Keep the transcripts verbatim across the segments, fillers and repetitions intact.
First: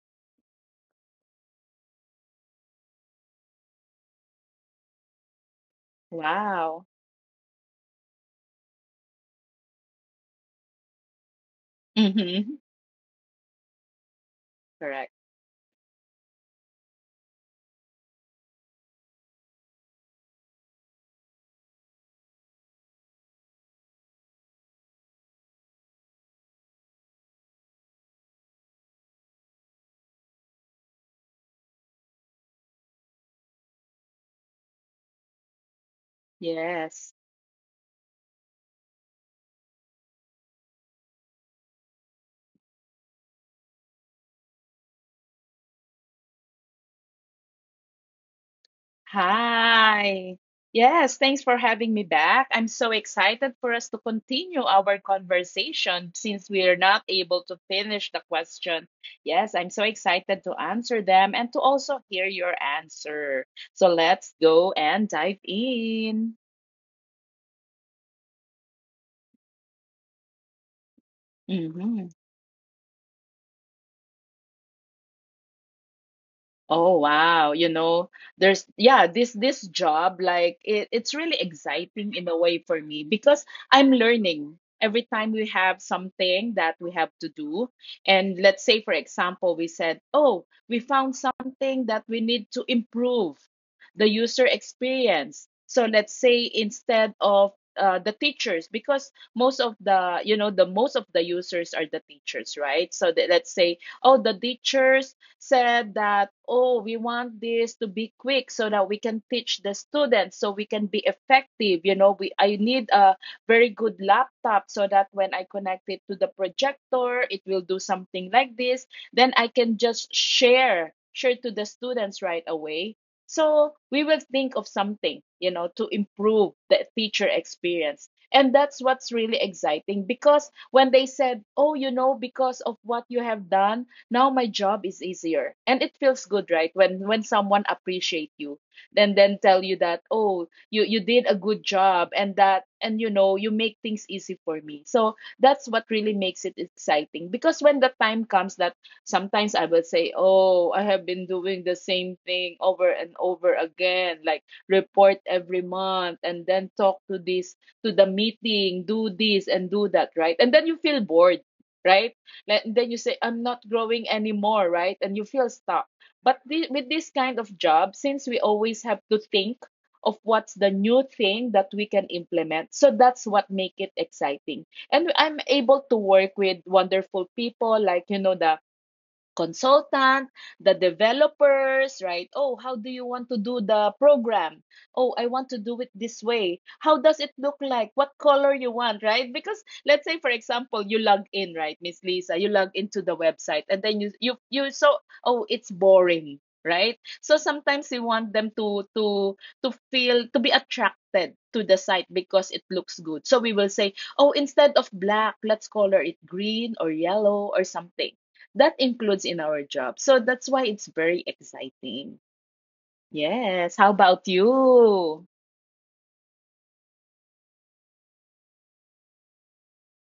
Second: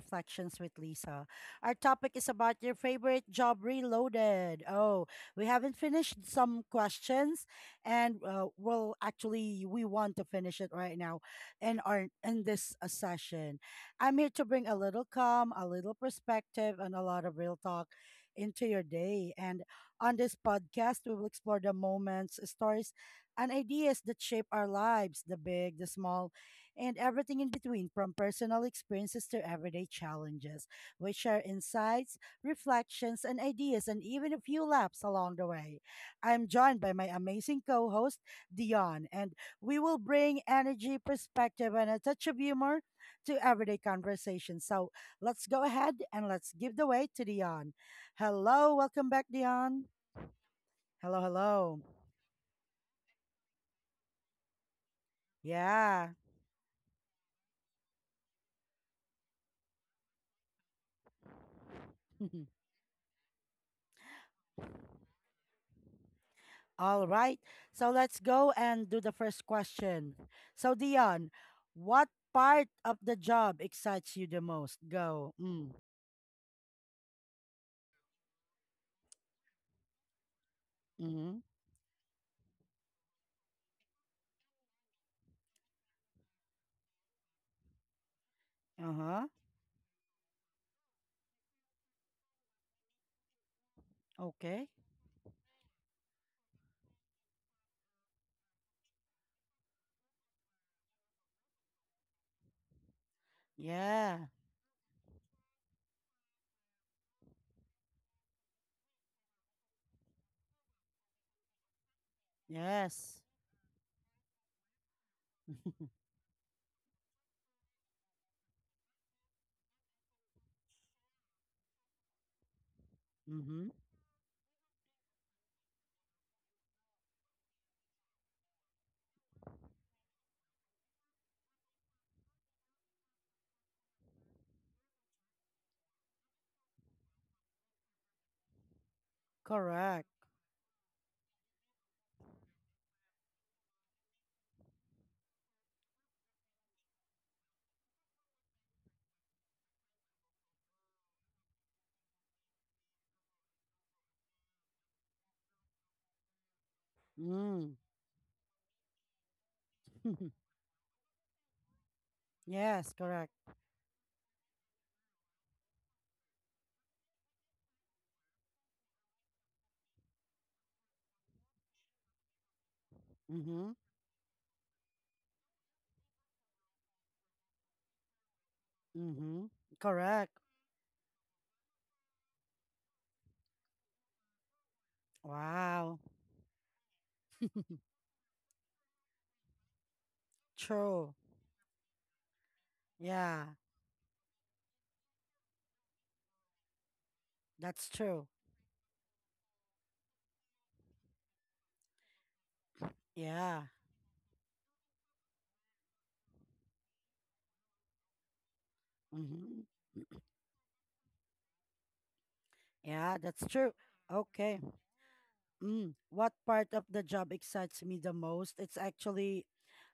Reflections with Lisa. Our topic is about your favorite job reloaded. Oh, we haven't finished some Wow. questions, and uh, well, actually, we want to finish it right now in our in Hmm. this uh, session. I'm here to bring a little Correct. calm, a little perspective, and a lot of real talk into your day. And on this podcast, we will explore the moments, stories, and ideas that shape our lives, the big, the small, and everything in between, from personal experiences to everyday challenges. We share insights, reflections, and ideas, and even a few laughs along the way. I'm joined by my Yes. amazing co host, Dion, and we will bring energy, perspective, and a touch of humor to everyday conversation. So let's go ahead and let's give the way to Dion. Hello, welcome back, Dion. Hi. Yes, Hello, thanks for hello. having me back. I'm so excited for us to continue our conversation Yeah. since we're not able to finish the question. Yes, I'm so excited to answer them and to also hear your answer. So let's go and dive in. All right. So let's go and do the first question. So, Dion, Hmm. what part of the job excites you the most? Go. Mm. Oh wow, you know, there's yeah, this this job like it, it's Mm-hmm. really exciting in a way for me because I'm learning every time we have something that we have to do. And let's say for Uh-huh. example, we said, "Oh, we found something that we need to improve the user Okay. experience." So let's say instead of uh, the teachers, because most of the you know the most of the users are the teachers, right? So th- let's say oh Yeah. the teachers said that, oh, we want this to be quick so that we can teach the students, so we can be effective. You know, we I need a Yes. very good laptop so that when I connect it to the projector, it will do something like this. Then I can just share, share to the students right away. Mm-hmm. So we will think of something, you know, to improve the teacher experience. And that's what's really exciting, because when they said, oh, you know, because of what you have done, now my job is easier. And it feels good, right, when when someone appreciate you and then tell you that Correct. oh you you did a good job, and that, and you know, you make things easy for me. So that's what really makes it exciting. Because when the time comes that sometimes I will say oh I have been doing the same thing over and over again, like report every month and then talk to this Mm. to the meeting, do this and do that, right? And then you feel bored, right? Le- then you Yes, say correct. I'm not growing anymore, right? And you feel stuck. But thi- with this kind of job, since we always have to think of what's the new thing that we can implement, so that's what make Mm-hmm. it exciting. And I'm able to work with wonderful people like, you know, the Mm-hmm. consultant, Correct. the developers, right? Oh, how do you want to do the program? Oh, I want to do it Wow. this way. How does it look like? What color you want, right? Because let's say for example, you True. log in, right, Miss Lisa, you log into the Yeah, website and then you you you so oh, it's boring, right? So sometimes that's we want true. them to to to feel to be attracted to the site because it looks good. So we will Yeah. say, "Oh, instead of black, let's color it green or yellow or something." That includes in our Mm-hmm. job. So that's why it's very exciting. Yeah, that's Yes. true. How about Okay. you? Mm, what part of the job excites me the most? It's actually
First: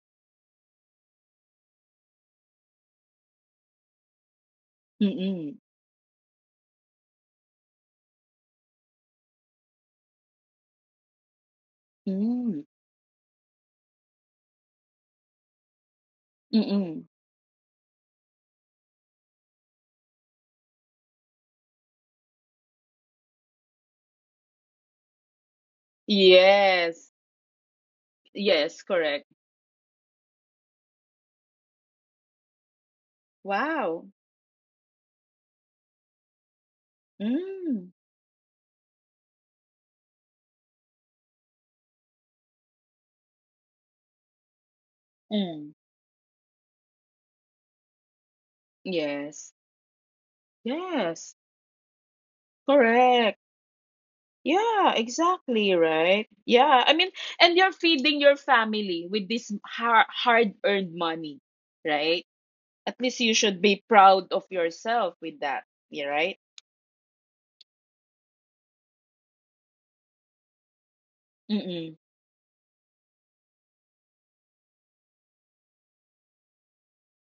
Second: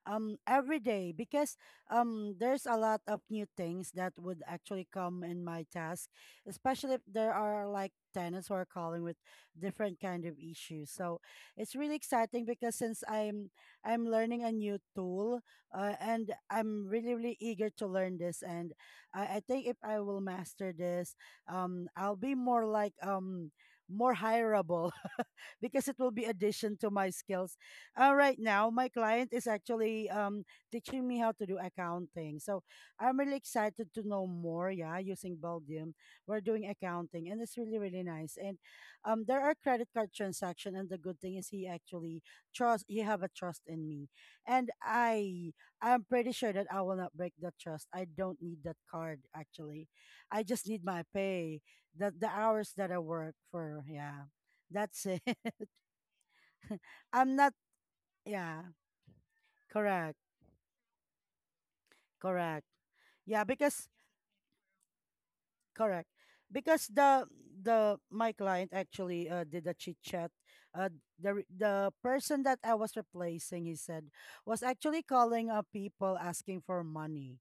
um every day because um there's a lot of new things that would actually come in Mm-mm. my task, especially if there are like tenants who are calling with different kind of issues. So it's really exciting Mm. because since I'm I'm learning a new tool, uh, and I'm Mm-mm. really really eager to learn this, and I, I think if I will master this, um I'll be more like um more hireable. Because it will be addition to Yes. my skills. Uh, right now, Yes, my correct. client is actually um, teaching me how to do accounting. So I'm really excited to Wow. know more. Yeah, using Belgium, we're doing accounting, and it's really Mm. really nice. And um, there are credit card transaction, and the good thing is he actually trust. He have a trust in me, and I Mm. I'm pretty sure that I will not break that trust. I don't need that card Yes. actually. I just need my Yes. pay, the the hours that I Correct. work for. Yeah, Yeah, that's it. exactly, right? Yeah. I mean, I'm And not. you're feeding your Yeah, family with this har correct, hard-earned money, right? correct. At least Yeah, you should because, be proud of yourself with that, correct. yeah, right? Because the the my client actually uh, did a chit chat. Uh, the re- the Mm-mm. person that I was replacing, he said, was actually calling up people asking for money.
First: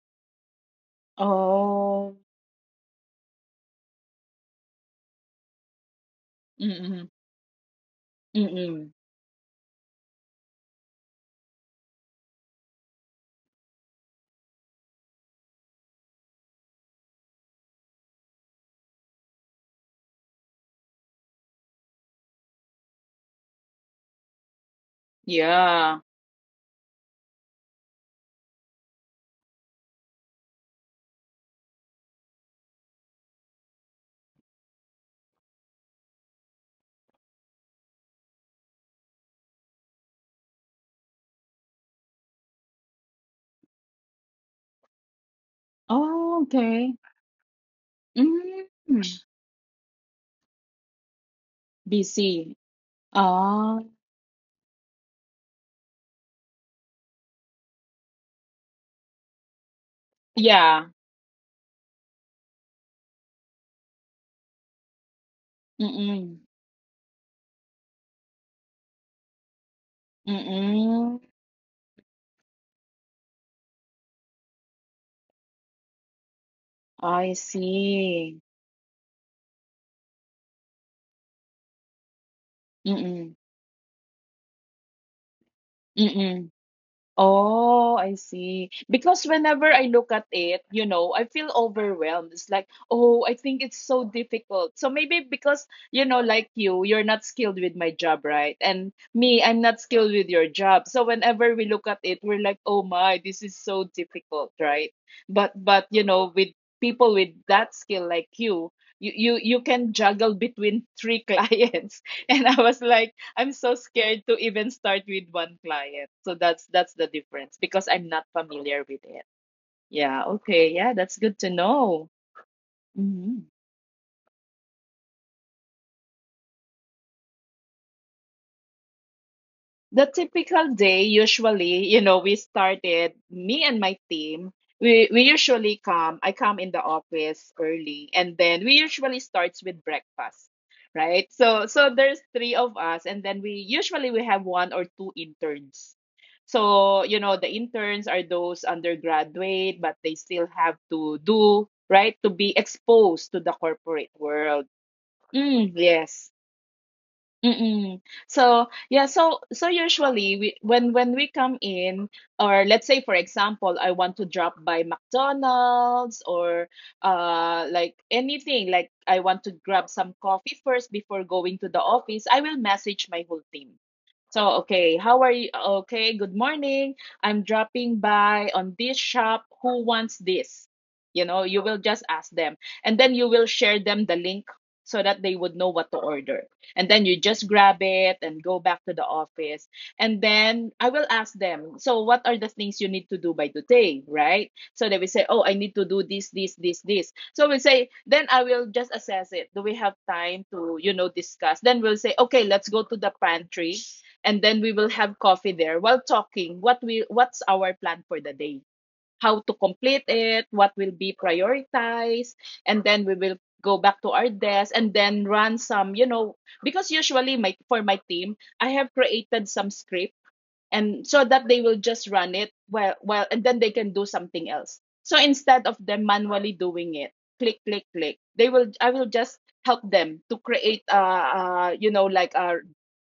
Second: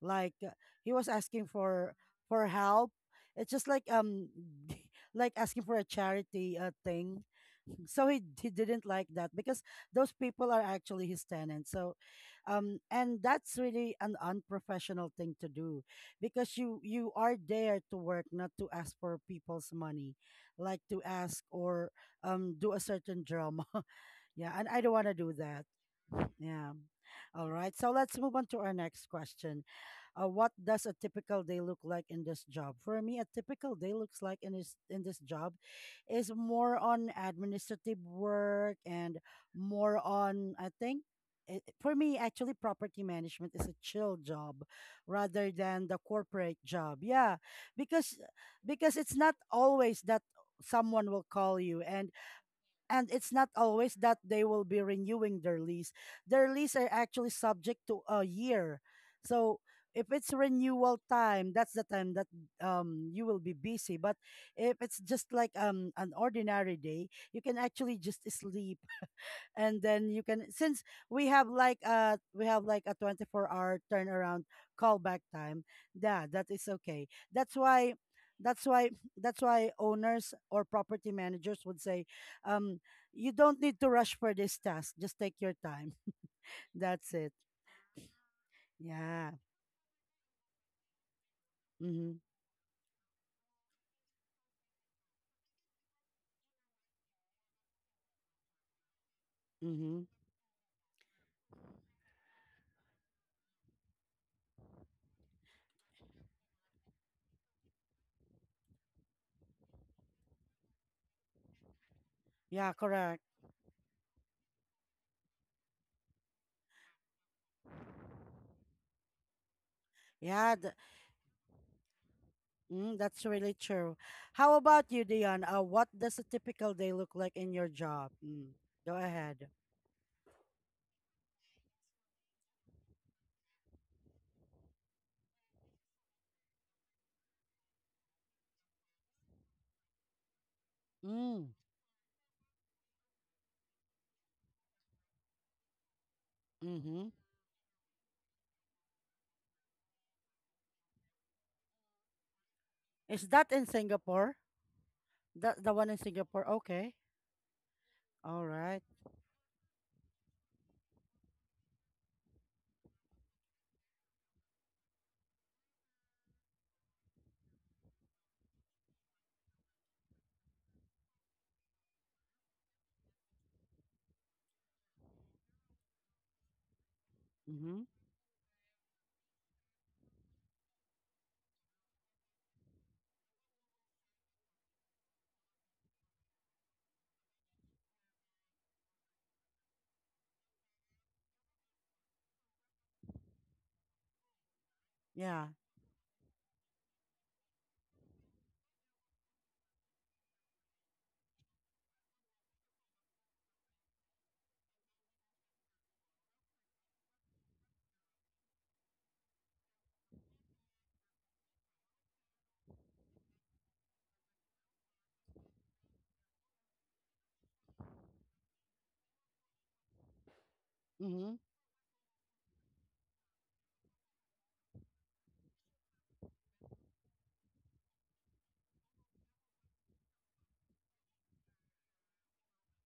Like uh, he was asking for Oh, for help. It's just like um like asking for a charity uh, mm-mm, thing. So he he didn't mm-mm. like that because those people are actually his tenants. So, um, and that's really an unprofessional thing to do because you you are there to work, not to ask for people's money, like to ask or um do a certain drama. Yeah, and I don't want to do that. Yeah. Yeah. All right. So let's move on to our next question. Uh, what does a typical day look like in this job? For me, a typical day looks like in this in this job is more on administrative work and more on, I think, it, for me actually property management is a chill job rather than the Oh, corporate okay. job. Yeah, because Mm, because it's not always that someone will call you and B C. and it's not Ah, always that they will be renewing their lease. Their lease are actually subject to a year. So if it's yeah. renewal time, that's the time that um you will be busy. But if it's just like um an Mm-mm, ordinary day, you can actually just sleep and then you can, since mm-mm. we have like uh we have like a twenty-four hour turnaround callback time, yeah, that is okay. I that's why see. that's why that's why owners or property managers would say um Mm-mm, you don't need to rush for this task, just take your time. mm-mm. That's it. Oh, I see. Because Yeah. whenever I look at it, you know, I feel Mm-hmm. overwhelmed. It's like, oh, I think it's so difficult. So maybe because, you know, like you, you're not skilled with my job, right? And me, I'm not skilled Mm-hmm. with your job. So whenever we look at it, we're like, oh my, this is so difficult, right? But but you know, with people with that skill like you, you you you can juggle between three clients. And I was Yeah, like, correct. I'm so scared to even start with one client. So that's that's the difference because I'm not familiar with it. Yeah, Yeah. okay. th- Yeah, that's good to know. mm, that's Mhm. really true. How about you, Dion? Uh what does a typical day look like in your job? Mm, go ahead. The typical day, usually, you know, we started, me and my team, we we usually come, I come in the office early, and then we usually starts with breakfast, right? Mm, So so there's three of us, and then we usually we have one or two interns. So mm-hmm. you know, the interns are those undergraduate but they still have to do, right, to be exposed to Is the that in corporate Singapore? world. Mm, That the one in yes. Singapore. Okay. Mm-mm. All So right. yeah, so so usually we, when when we come in, or let's say for example, I want to drop by McDonald's or uh like anything, like I want to grab some coffee first before going to the office, I will message my whole team. So, okay, how are you? Okay, good morning. I'm Mm-hmm. dropping by on this shop. Who wants this? You know, you will just ask them, and then you will share them the link so that they would know what to order, and then you just grab it and go back to the office. And then I will ask them, so what are the things you need to do by today, right? So they will say oh Yeah. I need to do this this this this, so we'll say, then I will just assess it. Do we have time to, you know, discuss? Then we'll say okay, let's go to the pantry, and then we will have coffee there while talking what we what's our plan for the day, how to complete it, what will be prioritized. And then we will go back to our desk and then run some, you know, because usually my for my team, I have created some script and so that Mm-hmm. they will just run it well well, and then they can do something else. So instead of them manually doing it, click click click, they will I will just help them to create uh, uh you know, like a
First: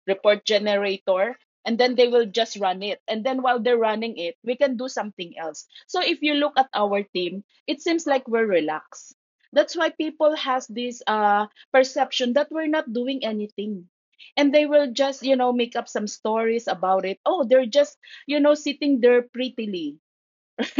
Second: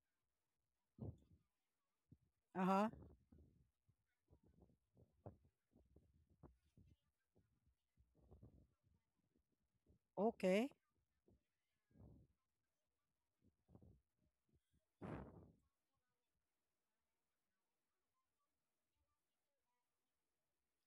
report generator, and then they will just run Uh-huh. it. And then while they're running it, we can do something else. So if you look at our team, it seems like we're relaxed. That's why people has Okay. this uh perception that we're not doing anything. And they will just, you know, make up some stories about it, oh they're just, you know, sitting there prettily,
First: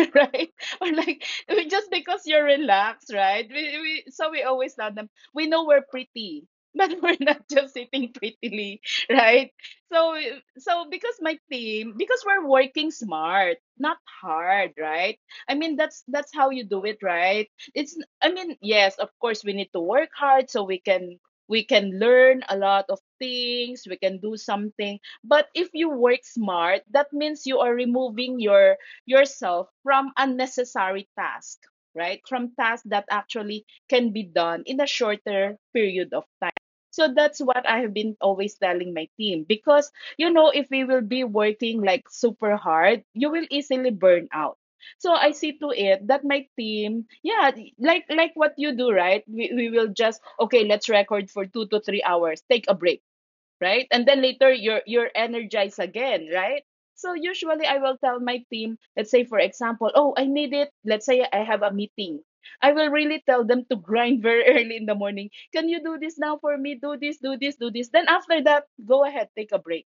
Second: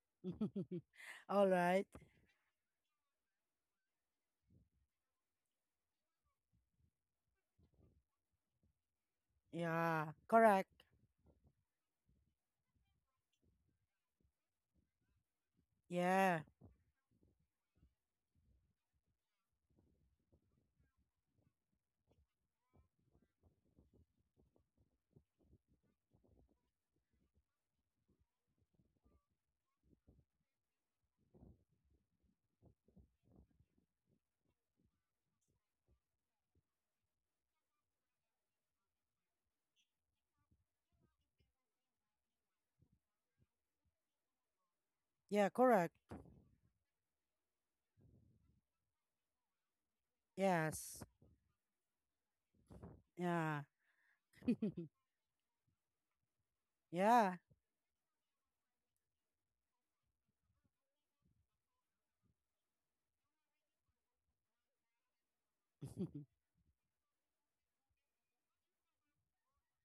right? Or like All we- right. just because you're relaxed, right? We, we So we always tell them, we know we're pretty, but we're not just sitting prettily, right? Yeah. So Correct. so because my team, because we're working smart, not hard, right? I mean that's that's Yeah. how you do it, right? It's, I mean, yes, of course we need to work hard so we can, we can learn a lot of things, we can do something. But if you work smart, that means you are removing your yourself from unnecessary tasks, right? From tasks that actually can be done in a shorter period of time. So that's what I have been always telling my team. Because you know, if we will be working like super hard, you will easily burn out. So I Yeah, see to correct. it that my team, yeah, like like what you do, right? We we will just, okay, let's Yes. record for two to three hours, take a break, Yeah. right? And then later you're you're energized again, right? So Yeah. usually I will tell my team, let's say for example, oh, I need it. Let's say I have a meeting. I will really tell them to grind very early in the morning. Can you do this now for me? Do this, do this, do this. Then after that, go ahead, take a break,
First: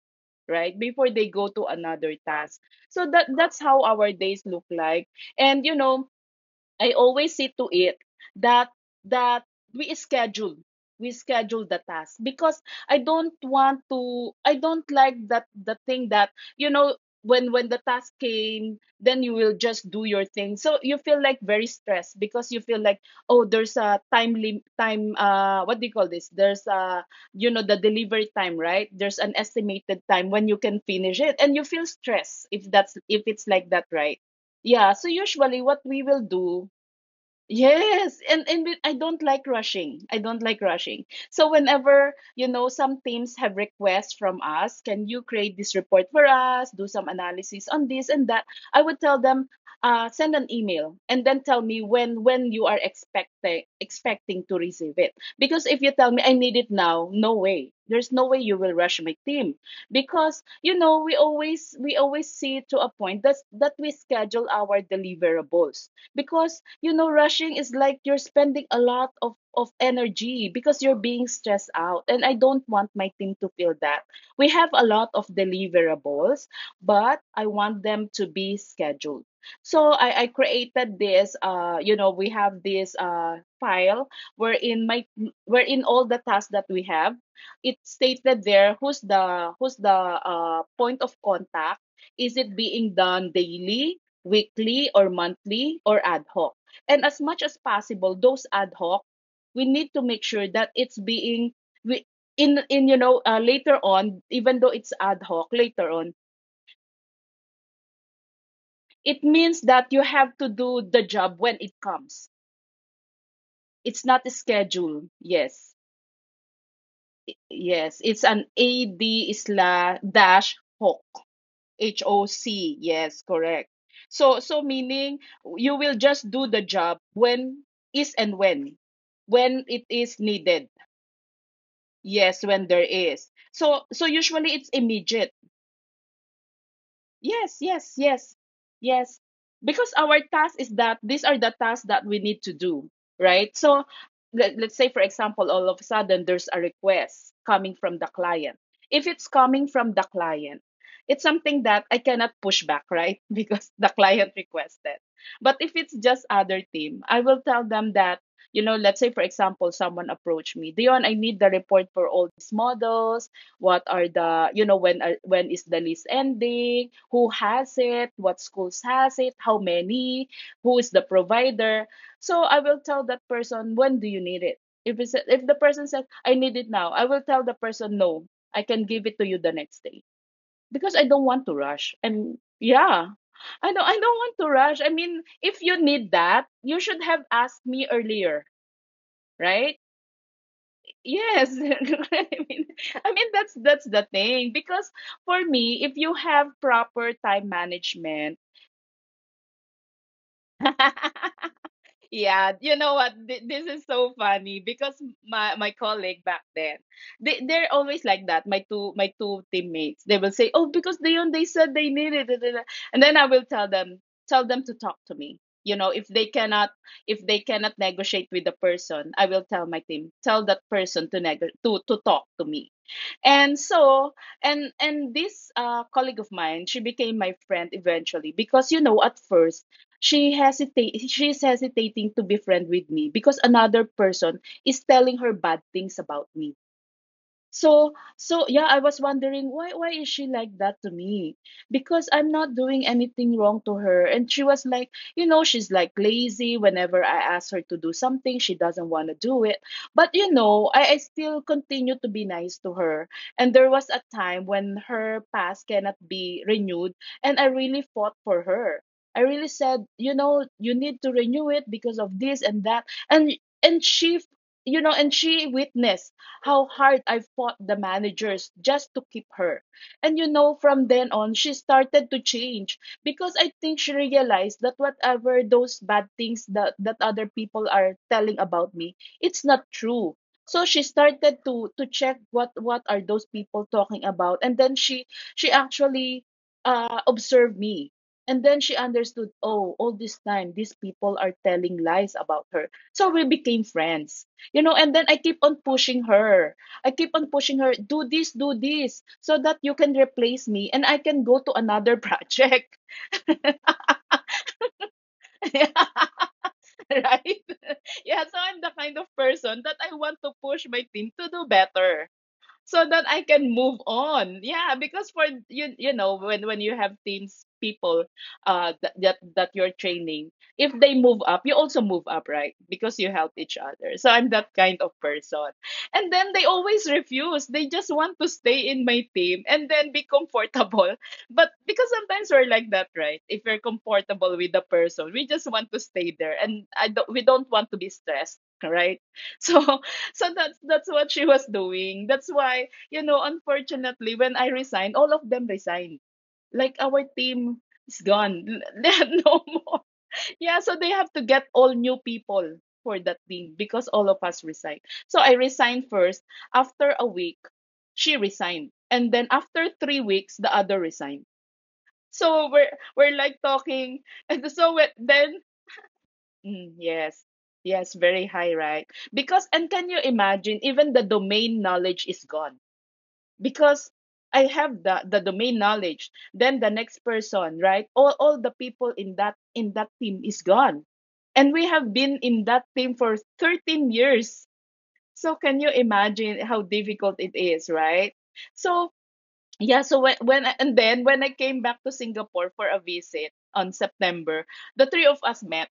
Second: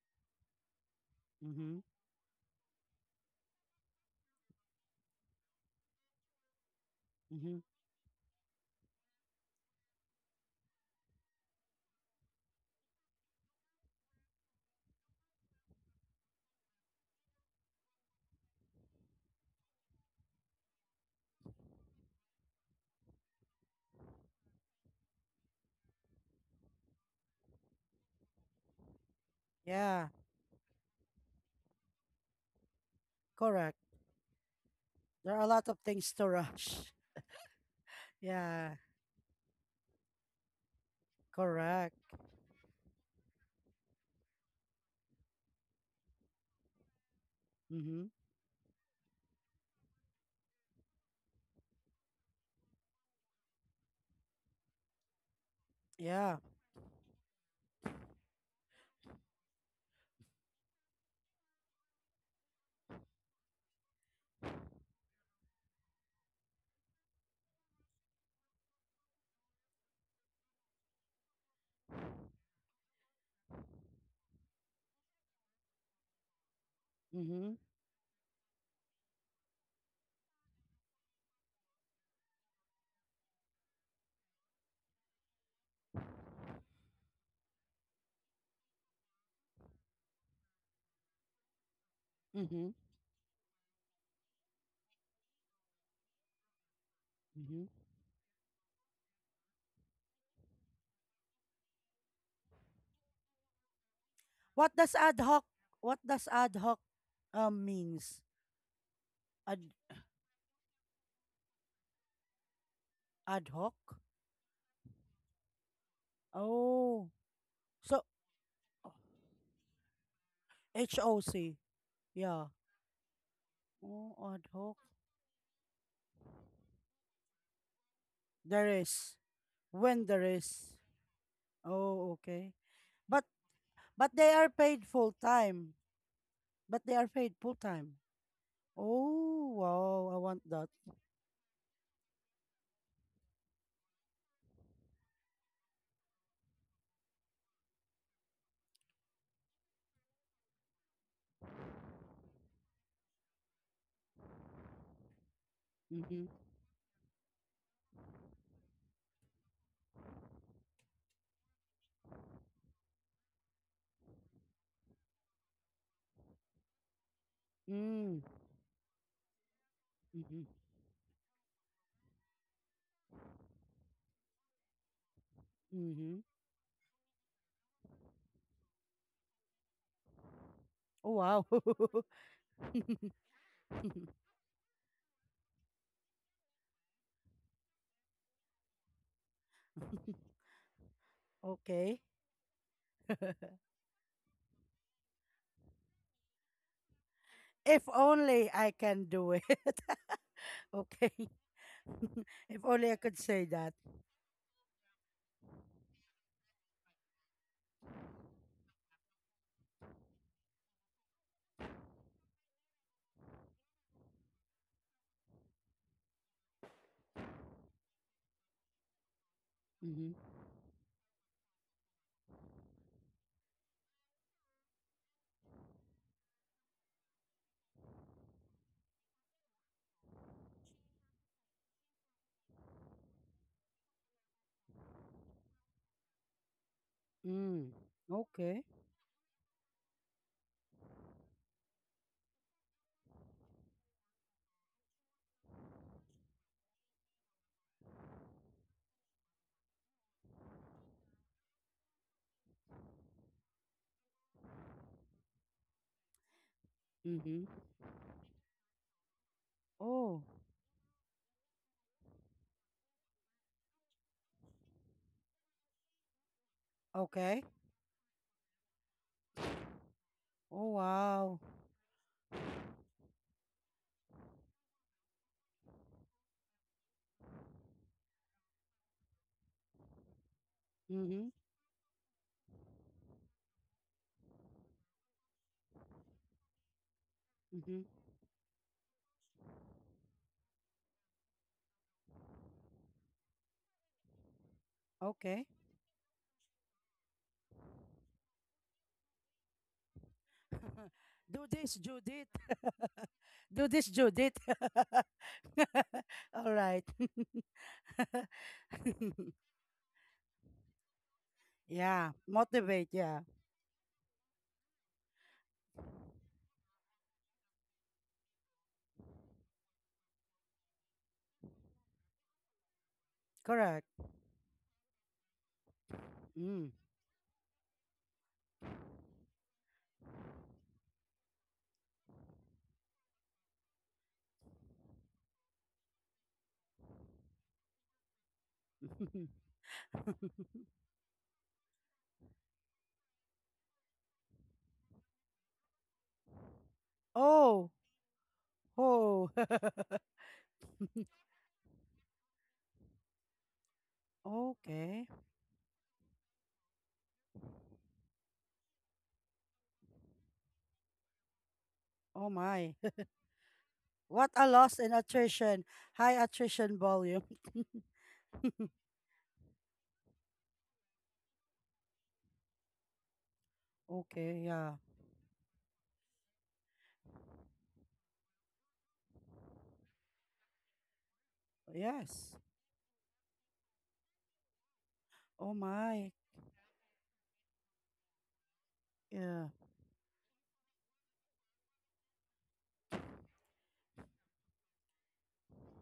right? Before they go to Mm-hmm. another task. So that that's how our days look like. And you know, I always see Mm-hmm. to it that that we schedule we schedule the task. Because I don't want to, I don't like that the thing that, you know, when when the task came, then you will just do your thing, so you feel like very stressed, because you feel like oh there's a time lim- time, uh, what do you call this, there's a, you know, the delivery time, right? There's an estimated Yeah. time when you can finish it, and you feel stressed if that's if it's like Correct. that, right? Yeah, so There are a usually lot what of we things will to do. rush. Yes, and and Yeah. with- I don't like rushing. I don't like rushing. So whenever, Correct. you know, some teams have requests from us, can you create this report for us, do some analysis on Mm-hmm. this and that, I would tell them, uh, send an email and then tell me when when you are expecting expecting to receive it. Because if you tell me I Yeah. need it now, no way. There's no way you will rush my team, because you know we always we always see to a point that that we schedule our deliverables. Because you know, rushing is like you're spending a lot of of energy, because you're being stressed out, and I don't want my team to feel that. We have a lot of deliverables, but I Mm-hmm. want them to be scheduled. So I, I created this uh you know we have this uh file wherein my wherein all the tasks that we have, it stated there who's the who's the uh point of contact, is it Mm-hmm. being done daily, weekly or monthly or ad hoc. And as much as Mm-hmm. possible, those ad hoc, we need to make sure that it's being we in in you know uh, later on, even though What it's does ad ad hoc hoc later what on, does ad hoc um means? it means Ad that you have to do the job when it comes. ad hoc? It's not scheduled. Yes, Oh. yes, So it's an ad slash dash hoc. H O C. Yeah. H O C, yes, correct. Oh, So ad so hoc. meaning you will just do the job when is and There when is. when it When is there needed. is. Oh, okay. Yes, when there But is. So but so they are usually it's paid full immediate. time. But they are paid full Yes, yes, time. yes, yes. Oh, Because wow. I our want task that. is that these are the tasks that we need to do, right? So let, let's say, for example, all of a sudden there's a request coming from the client. If it's coming from the client, it's something that I cannot push back, right? Because the client requested. But if it's just Mm-hmm. other team, I will tell them that, you know, let's say, for example, someone approached me, Dion, I need the report for all these models. What are the, you know, when are, when is the list ending, who has it, Mm. what schools has it, how many, Mm-hmm. who is the provider? So I will tell that person, when do you need it? If it's, if the person says Mm-hmm. I need it now, I will tell the person no, I can give it to you the next day because I Oh, don't wow. want to rush. And yeah, i don't i don't want to rush. I mean, if you need that, you should have asked me earlier, right? Yes, Okay. I mean, I mean that's that's the thing because for me, if you have proper time If management. only I can do it. Okay. Yeah, If you know only I what? could Th- say this that. is so funny because my my colleague back then, they they're always like that. My two my two teammates, they will say, "Oh, because they they said they needed it, da, da, da." And then I will tell them, tell them to talk to me. You know, if they cannot, if they cannot negotiate with the person, I will tell my team, Mhm. tell that person to neg to to talk to me. And so, and and this uh, colleague of mine, she became my friend eventually because, you know, at first she hesitate she's hesitating to be friend with me because another person is telling her bad things about me. Mm. So, so Okay. yeah, I was wondering, why why is she like that to me? Because I'm not doing anything wrong to her. And she was like, you know, she's like lazy. Whenever I ask her to do something, she doesn't want to do it. But you know, I, I still continue to be nice to her. And there was a time when her pass cannot be renewed, and I Mm-hmm. really fought for her. I really said, you Oh, know, you need to renew it because of this and that. And and she, you know, and she witnessed how hard I okay. fought the managers just to keep her. And you know, Oh, from then on, wow. she started to change because I think she realized that whatever those bad things that, that other people are telling about me, it's not true. So she Mm-hmm. started to to check what what are those people talking about, and then she she actually uh, observed Mm-hmm. me, and then she understood. Oh, all this time these people are telling lies about her. So we became friends, you know, and then I keep Okay. on pushing her. I keep on pushing her, do this, do this, so that you can replace me and I can go Do to this, another Judith. project. Do this, Judith. All right. Right? Yeah, so I'm the kind of person that I want to push my team to do Yeah. better, so Motivate. that Yeah. I can move on. Yeah, because for you, you know, when when you have teams, people uh that that, that you're training, if they move up, you also move up, right? Because you help each Correct. other. So I'm that kind of person. And then they Mm. always refuse. They just want to stay in my team and then be comfortable. But because sometimes we're like that, right? If we're comfortable with the person, we just want to stay there and I don't, we don't want to be stressed, right? So so that's that's what she was doing. That's why, you know, unfortunately, when I resigned, all of them resigned. Like our team Oh. is gone. They have Oh. no more. Yeah, so they have to get all new people for that team because all of us resigned. Okay. So I resigned first. After a week, she resigned. And then after three weeks, the other resigned. Oh, So my. we're we're like talking, What and a so loss in we- then attrition. High attrition Mm, volume. yes. Yes, very high, right? Because, and can you imagine, even the domain knowledge is gone. Because Okay. I Yeah. have the, the domain knowledge, then the next person, right? All all the people in that in that team is gone. And we have been Yes. in that team for thirteen years. So Oh, can you my. imagine how difficult it is, right? So Yeah. yeah, so when, when I- and then when I came back to Singapore for a visit on September, the three of us met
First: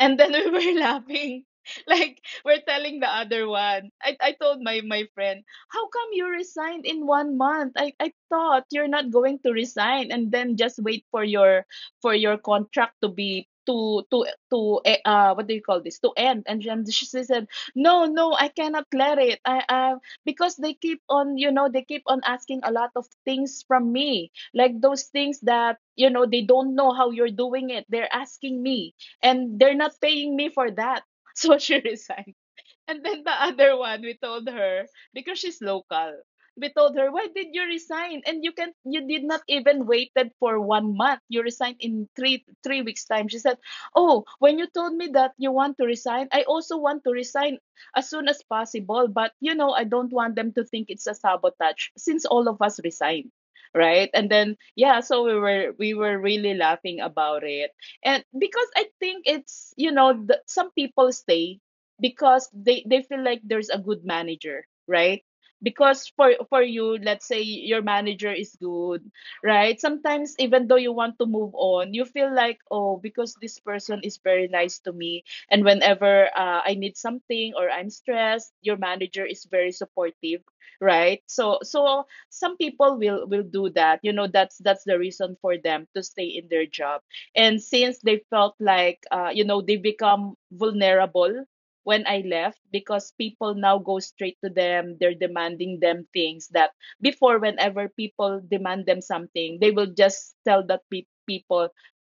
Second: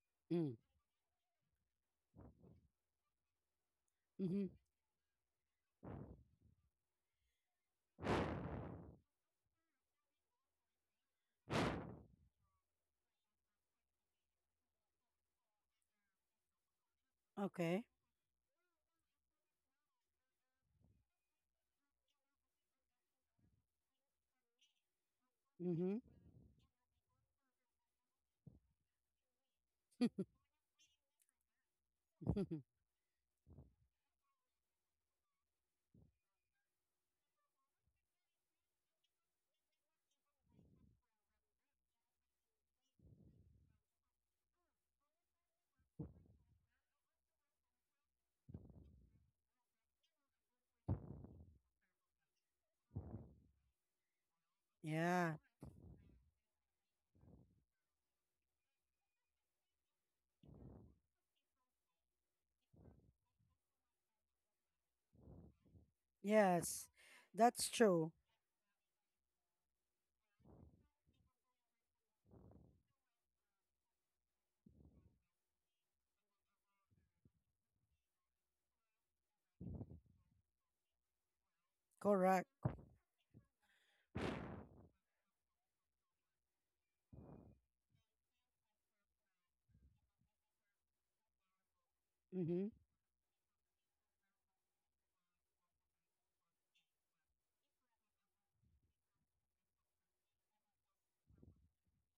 and then we Mm, were laughing. Like we're telling the other one. I, I mm-hmm. told my, my friend, how come you resigned in one month? I, I thought you're not going to resign and then just wait for your for your contract to be to to to eh, uh what do you call this, to end. And then she said, Okay. no, no, I cannot let it, I uh because they keep on, you know, they keep on asking a lot of things from me, like those things that, Mm-hmm. you know, they don't know how you're doing it, they're asking me, and they're not paying me for that. So she resigned. And then the other one, we told her because she's local. We told her, "Why did you resign? And you can you did not even waited for one month. You resigned in three three weeks time." She said, "Oh, when you told me that you want to resign, I also want to resign as soon as possible. But you know, I don't want them to think it's a sabotage since all of us resigned." Right. And then yeah, so we Yeah. were we were really laughing about it. And because I think it's, you know, the, some people stay because they they feel like there's a good manager, right? Because for for Yes. you, let's say That's your true. manager is good, right? Sometimes even though you want to move on, you feel like, oh, because this person is very nice to me, and whenever uh, I need something or I'm stressed, your manager is very supportive, right? So so Correct. some people will will do that, you know, that's that's the reason for them to stay in their job. And since they felt like uh, you know, they become vulnerable when I left, Mm-hmm. because people now go straight to them. They're demanding them things that before, whenever people demand them something, they will just tell that pe- people,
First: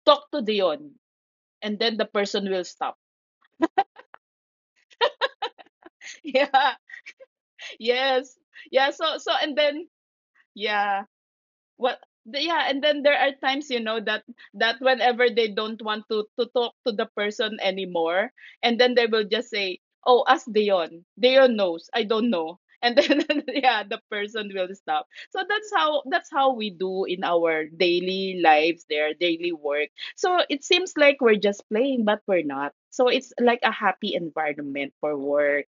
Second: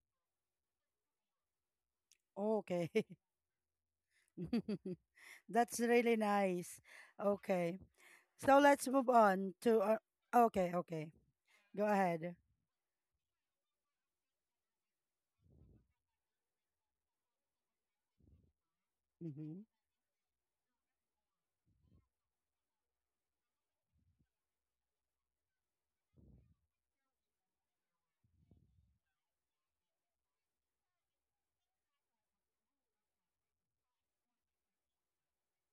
talk to Dion, and then the person will Okay. stop. That's really Yeah, nice. Okay. yes, So let's yeah. move So so on and to, then uh, okay, yeah, okay. Go Well, ahead. th- yeah, and then there are times, you know, that that whenever they don't want to to talk to the person anymore, and then they will just Mm-hmm. say, "Oh, ask Dion. Dion knows. I don't know." And then yeah, the person will stop. So that's how that's how we do in our daily lives, their daily work. So it seems like we're just playing, but we're not. So it's like a happy environment for work.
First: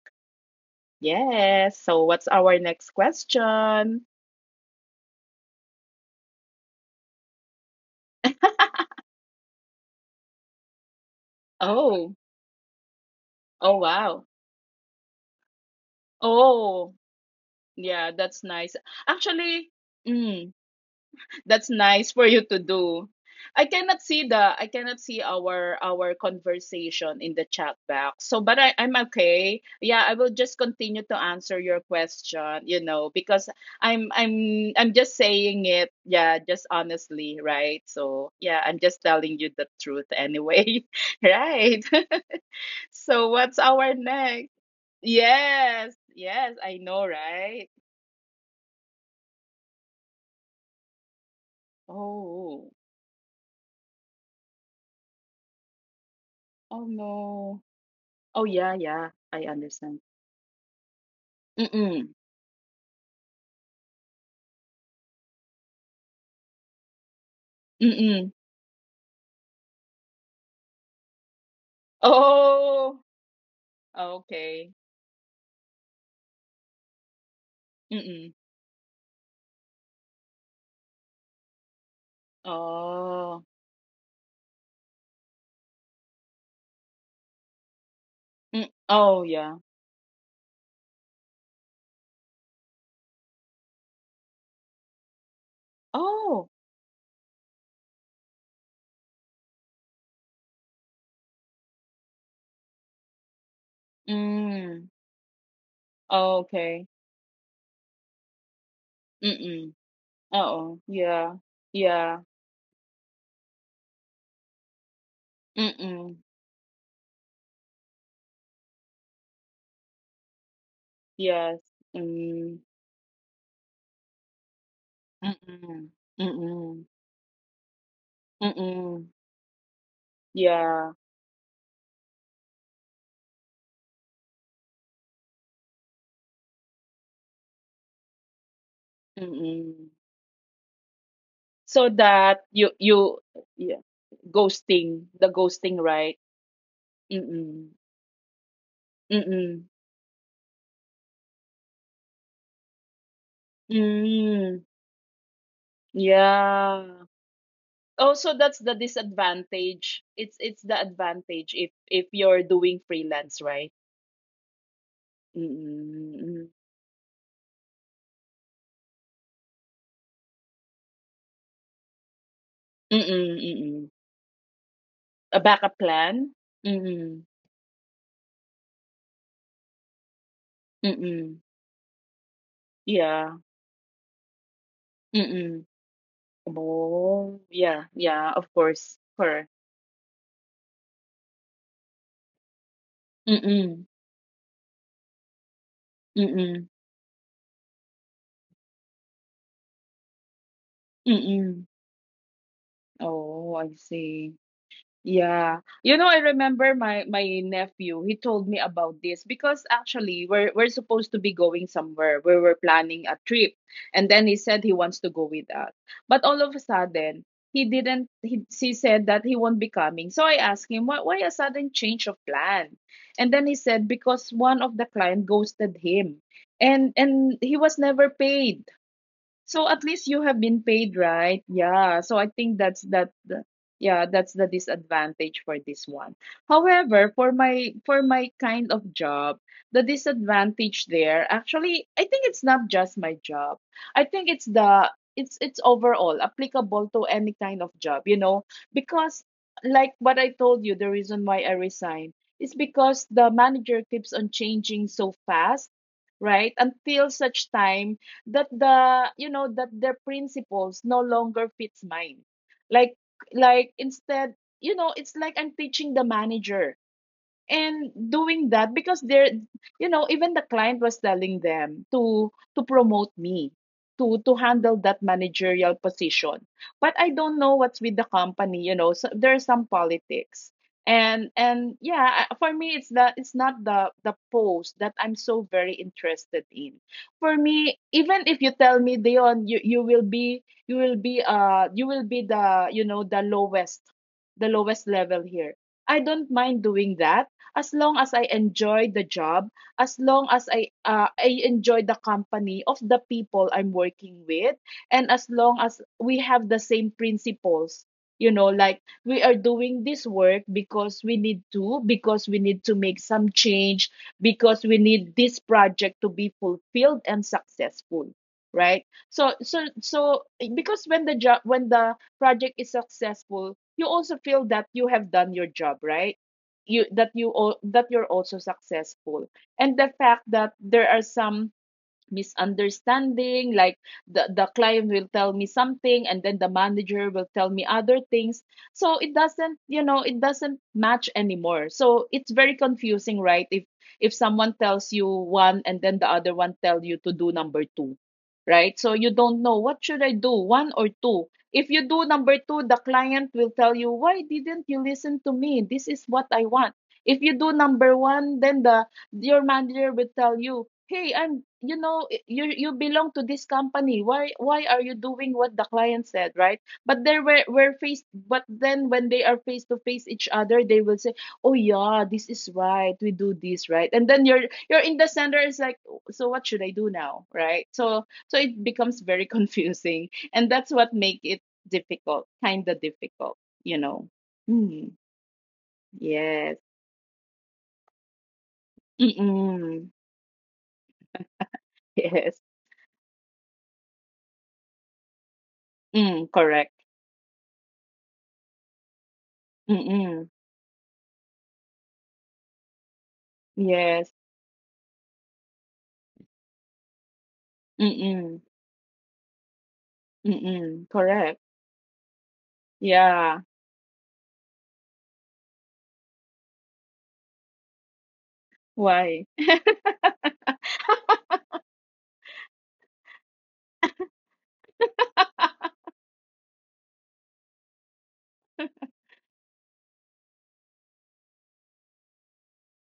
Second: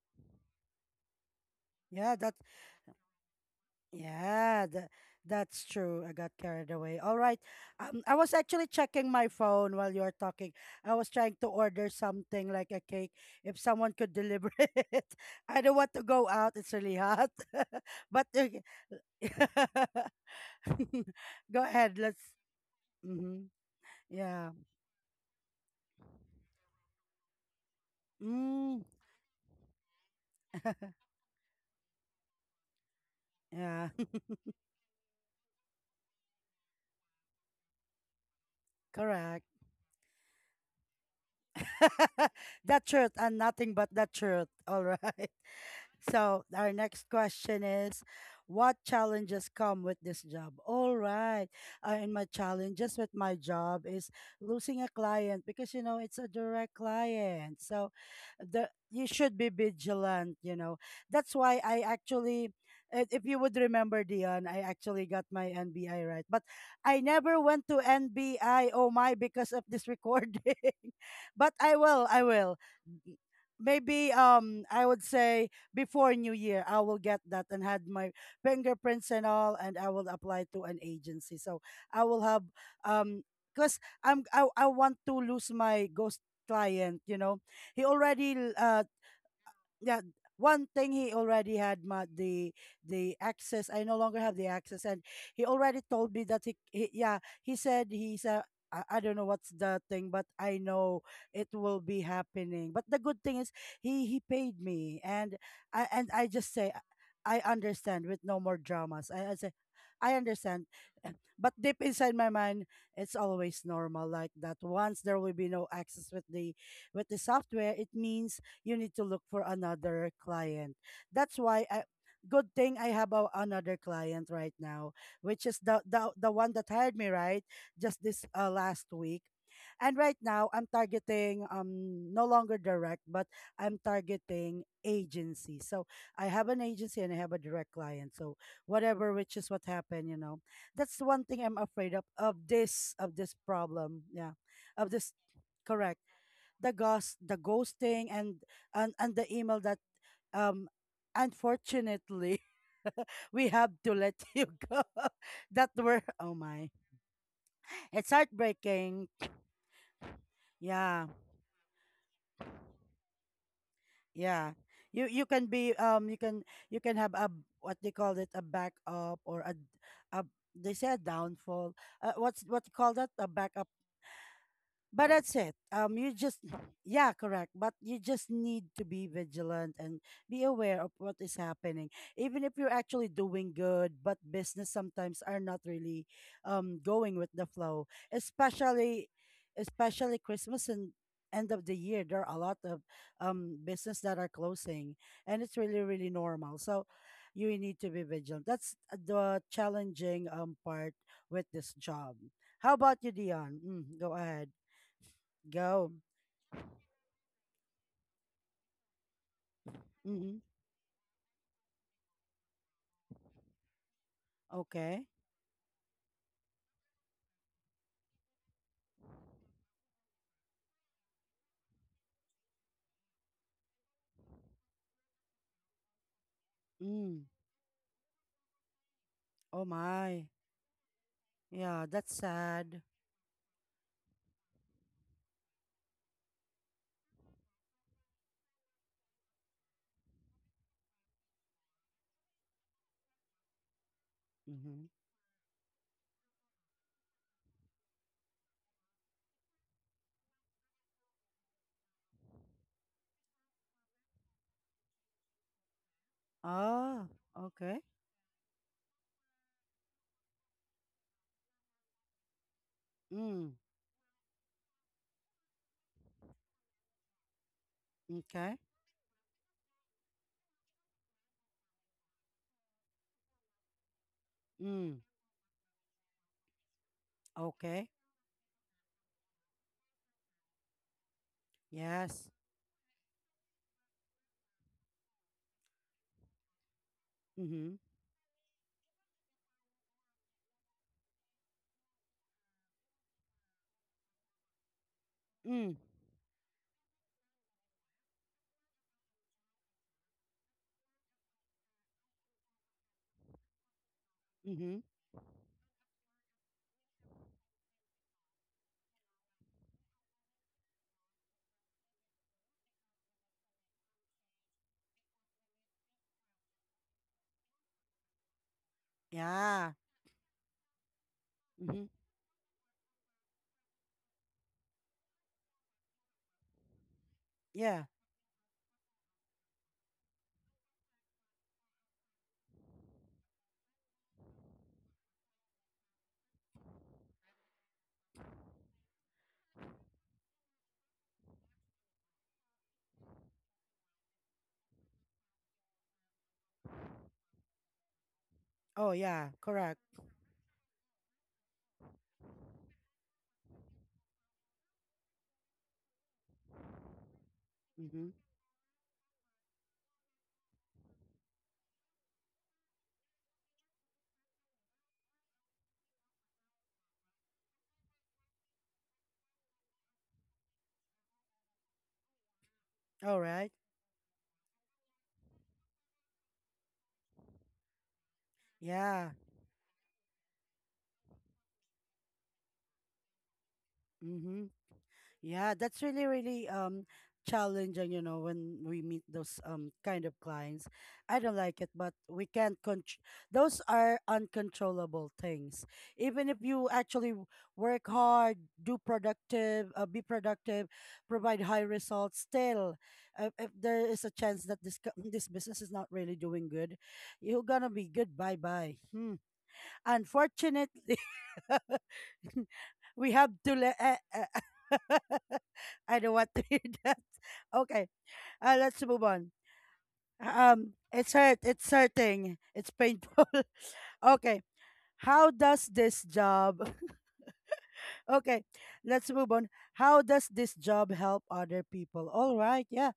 Yes. So Yeah, what's that's our next question? Yeah, that, that's true. I got carried away. All right. Um, I was actually checking my phone while you were talking. I was trying to order Oh, something like a cake. If oh someone could wow. deliver it, I don't want to go out. It's Oh, really hot. yeah, But that's okay. nice. Actually, mm, Go that's ahead. nice Let's. for you to do. Mm-hmm. I cannot see Yeah. the, I cannot see our our conversation in the chat box. So, but I, Mm. I'm okay. Yeah, I will just continue to answer your question, you know, because Yeah. I'm I'm I'm just saying it, yeah, just honestly, right? So, yeah, I'm just telling Correct. you the truth anyway. Right. That truth So, and what's nothing but our that truth. next? All right. Yes, So yes, our I next know, question right? is, what challenges come with this job? All right. Uh, and my Oh, challenges with my job is losing a client because you know it's a direct oh client. no. So Oh the yeah, you yeah. should I be understand. vigilant, you know. That's why I Mm-mm. actually i- if you would remember Dion, I actually got my N B I right. But I never went to Mm-mm. N B I, oh my, because of this recording. But I will, I will Oh, maybe um I okay. would say before New Year, I will get that and had my Mm-mm. fingerprints and all, and I will apply to an agency. So I will have um, Oh. cause I'm I I want to lose my ghost client. You know, he already Mm. uh Oh yeah. yeah, one thing he already had my, the the access. I no longer have the access and he already told me Oh. that he, he yeah he said he's a. I, I don't know what's the thing but I know it will be happening, but the good thing is he he paid Mm. me, and I, and i Oh, just say okay. I understand with no more dramas. I, I say Mm-mm. I understand. Uh-oh. Yeah. But deep Yeah. inside my mind it's always normal like that. Once there will be no access Mm-mm. with the with the software, it means you need to look for another client. That's Yes. why, I good Mm. thing I have a, another client right now, which is the, Mm-mm. the the one that Mm-mm. hired me, right, just this uh, last Mm-mm. week. And right now I'm Yeah. targeting um no longer direct, but I'm targeting agency. So I have an agency and I have a direct client. So whatever, which is what Mm-mm. happened, you know. That's the one thing I'm So afraid of that of you this you of this yeah, problem. Yeah, of ghosting, this. the ghosting, Correct, right? the ghost the Mm-mm. ghosting, and and and the Mm. email that, um unfortunately, we have to let you Mm. go, that were, oh my, Yeah. Oh, it's so that's the heartbreaking. disadvantage. It's it's the Yeah, advantage if if you're doing freelance, right? yeah, you you can be um you can Mm-mm. you can have a, what they call it, a backup, or a, a they say a downfall, uh, what's what you call Mm-mm. that, a Mm-mm. backup. mm-mm. But that's A it. backup Um, you just, plan? yeah, Mm-mm. correct. But you just need to be vigilant and be aware of what is Mm-mm. happening. Even if you're actually Yeah. doing good, but business sometimes are not Mm-mm. really um going with Oh, the yeah. flow. Yeah, of course. Especially, Correct. especially Christmas and end of the year, there are a lot of um Mm-mm. business that are closing, and it's really really normal. Mm-mm. So you need to be vigilant. That's the challenging um part with Mm-mm. this job. How about you, Oh, Dion? I Mm, go see. ahead. Yeah. Go. You know, I remember my my nephew. He told me about this because actually Mm-hmm. we're we're supposed to be going somewhere. We were planning a trip. And then he said he wants Okay. to go with us. But all of a sudden, he didn't he, he said that he won't be coming. So I asked him, why, why a sudden change of plan? And then he said because one of the client ghosted him. And Mm. and he was never paid. Oh So at least you my. have been paid, right? Yeah, Yeah. that's So I think that's sad. that the- yeah, that's the disadvantage for this one. However, for my for my kind of job, the disadvantage there actually, I think it's not just my job. I think it's Mm-hmm. the it's it's overall applicable to any kind of job, you know, because like what I told you, the reason why I resigned is because the manager keeps on changing so fast, right? Oh, Until such okay. time that the you know that their principles no longer fits mine. like Mm. Like instead, you know, it's like I'm teaching the manager and doing Okay. that because they're you know, even the client was telling them to to promote me to to handle Mm. that managerial position, but I don't know what's Okay. with the company, you know, so there's some politics. And and Yes. yeah, I- for me, it's that it's not the the post that I'm so very interested in. For Mm-hmm. me, even if you tell me, "Dion, you you will be, you will be uh you will be the, you know, the lowest, the lowest level Mm. here," I don't mind doing that, as long as I enjoy the job, as long as I uh, I enjoy the company of the people I'm working with, Mm-hmm. and as long as we have the same principles. You know, like we are doing this work because we need to, because we need to make some change, because we need this project to be fulfilled and successful, right? So, Yeah. so, so, because when the job, Mm-hmm. when the project is successful, you also feel that you have done your job, right? you that you Yeah. al- That you're also successful. And the fact that there are some misunderstanding, like the, the client will tell me something and then the manager will tell me other things, so it doesn't, you know, it doesn't match anymore. So it's very confusing, right? If if someone tells you one and then the other one tell you to do number two, right? Oh So you yeah, don't know, what correct. should I do, one or two? If you do number two, the client will tell you, "Why didn't you listen to me? This is what I want." If you do number Mm-hmm. one, then the your manager will tell you, "Hey, I'm you know, i- you, you belong to this company. Why why are you doing what the client said, right?" But they were were faced. But then when they are face to face each other, they will say, "Oh yeah, this is right. We All do right. this right." And then you're you're in the center, is like, "Oh, so what should I do now, right?" So so it becomes Yeah. very confusing, and that's what make it difficult, kind of difficult, you know. Mm-hmm. Mm, Yeah, that's really, really yes. um challenging, you know, when we meet those um Mm-mm. kind of clients. I don't like it, but we Yes. can't con. Those are uncontrollable things. Even Mm, if you correct. actually w- work hard, do productive, uh, be Mm-mm. productive, provide high results, still, uh, if there is a chance that Yes. this co- this business is not really doing good, you're gonna be good. Bye bye. Mm-mm. Hmm. Unfortunately, Mm-mm. Correct. we have to let. Yeah. Uh, uh, I don't want to hear that. Okay, uh, let's move on. Why? Um, it's hurt. It's hurting. It's painful. Okay. How does this job? Okay, let's move on. How does this job help other people? All right, yeah.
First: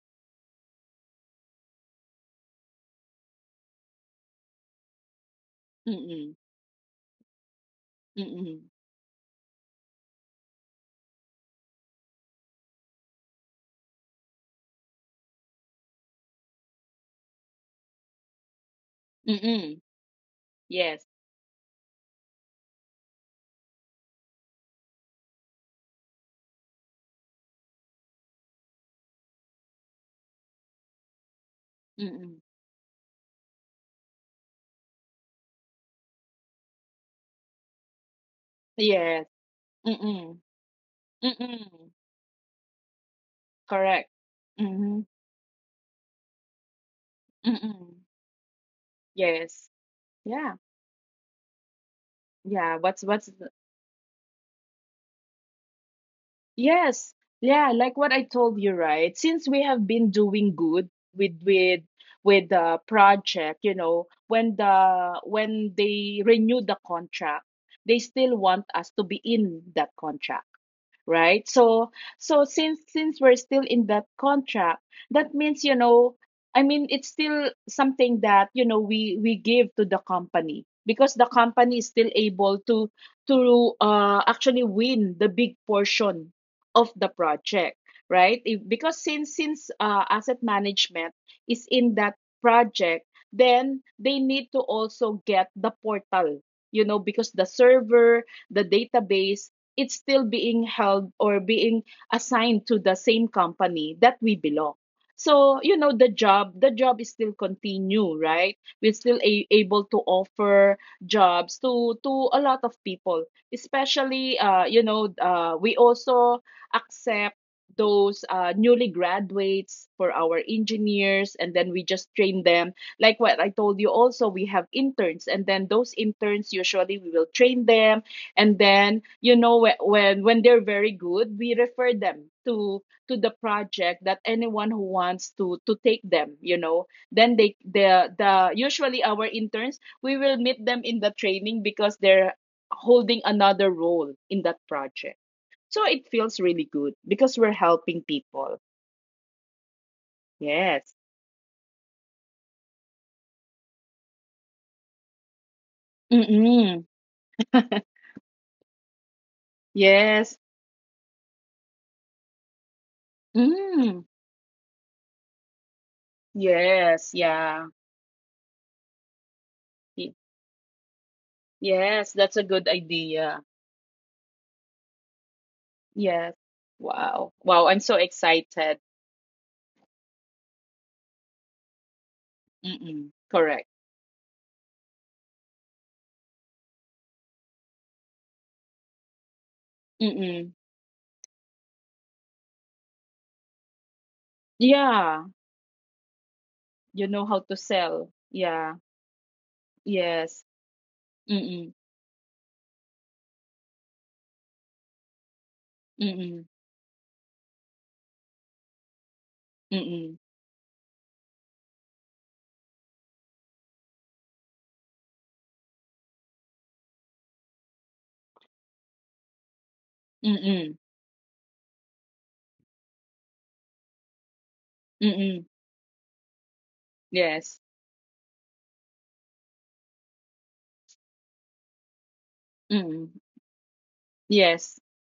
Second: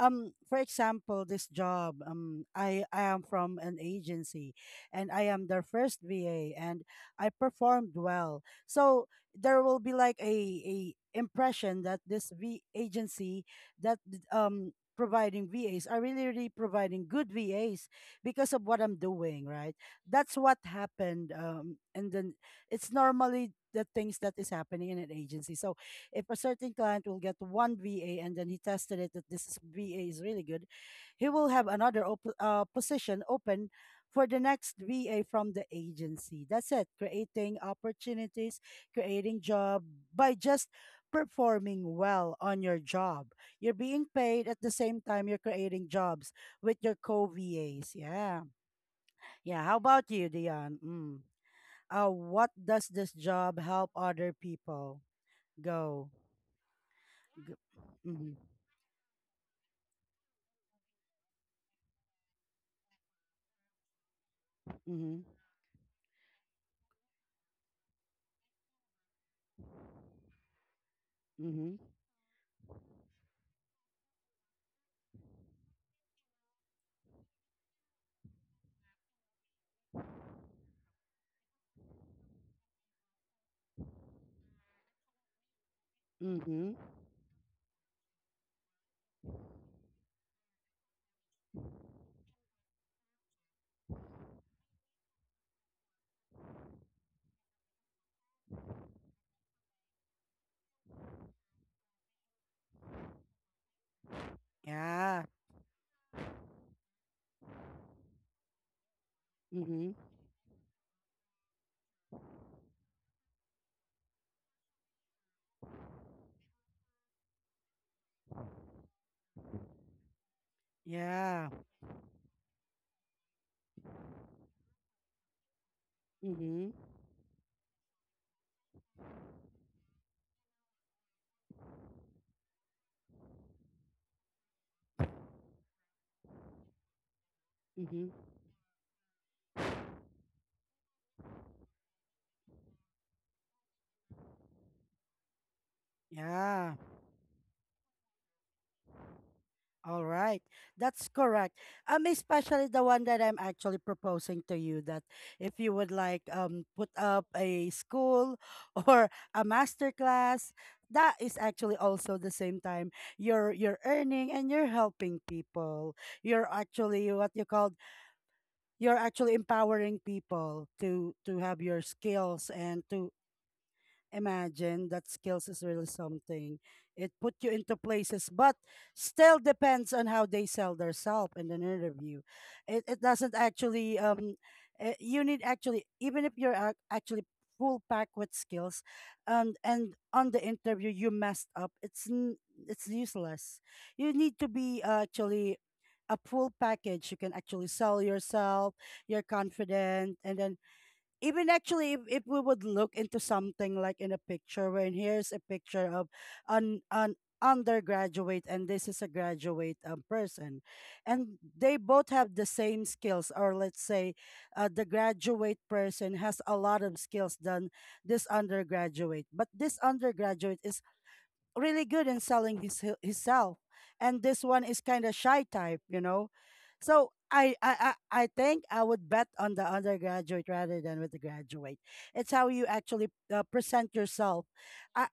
um For example, this job, um i i am from an agency, and I am their first Mm-mm. va and I performed well, Mm-mm. so there will be like a a impression that this v agency, that th- um providing vas are really really providing good vas because of what I'm doing, right? Mm-mm. That's what Yes. happened, um and then it's normally the things that is happening in an agency, so if a certain client will get one V A and then he tested it that this V A is really good, he will have another op- Mm-mm. uh, position open for the next V A from the agency. That's it. Creating opportunities, Yes. creating job by Mm-mm. just Mm-mm. performing well on your job. You're being Correct. paid at the Mm-hmm. same time you're creating jobs with your co-V As. Mm-mm. Yeah. Yeah, Yes. how about you, Yeah. Dion? Mm. Uh, what Yeah. does What's this what's job help other people? Go. Yes. G- Yeah, like what I mm-hmm. told you, right? Since we have been doing good with with with the project, you know, when the Mm-hmm. when they renew the contract, they still want us to be in that contract, right? Mm-hmm. So so since since we're still in that contract, that means, you know, I mean, it's still something that, you know, we we give to the company because the company is still able to to uh, actually win the big portion Mm-hmm. of the project, right? if, Because since since uh, asset management is in that project, then they need to also get the portal, you know, because the server, the database, it's still being held or being assigned to the same company that we belong. Yeah. So you know, the job the job is still continue, right? We're still a- Mm-hmm. able to offer jobs to to a lot of people, especially uh you know, uh we also accept those uh, newly graduates for our Yeah. engineers, and then we just train them. Like what I told you also, we have interns, and then those interns Mm-hmm. usually we will train them. And then, you know, when when, when they're very good, we refer them to to the project, that anyone who wants to to take them, you know. Then they, Mm-hmm. the the usually our interns, we will meet them in the training because they're holding another role in that project. So it feels really Yeah, good because we're helping people. all right. Yes. That's correct. Um, especially the one that I'm actually proposing to you, that if you would like um Mm. put up a school or a master Yes. class, that is actually also the same time you're you're Mm. earning and you're helping people. You're actually Yes. what you called, Yeah. you're actually empowering Y- people to to have your Yes. That's skills a good and to idea. imagine that skills is really Yes. something. It put Wow. you Wow, into I'm so places, but excited. still depends on how they sell themselves in an interview. It it Mm-mm. doesn't Correct. actually, um, uh, you need actually, even if you're ac- actually full pack with skills, and and on the Mm-mm. interview you messed up. It's n- it's useless. You need to be uh, Yeah. actually a full You package. You know can how to actually sell sell. yourself. Yeah. You're confident, and Yes. then even Mm-mm. actually if, if we would look into something like in a picture, when here's a picture of Mm-mm. an an undergraduate and this is a graduate um, Mm-mm. person, and they both have the same skills, or let's say uh, the graduate person has a lot of skills than this undergraduate, but this undergraduate Mm-mm. is really good in selling his hel- himself, and this one is kind of shy Mm-mm. type, you know. So I, Yes. I I I think I would bet on the undergraduate rather than with the graduate. It's how you actually Mm-mm. uh, present yourself. Yes. I,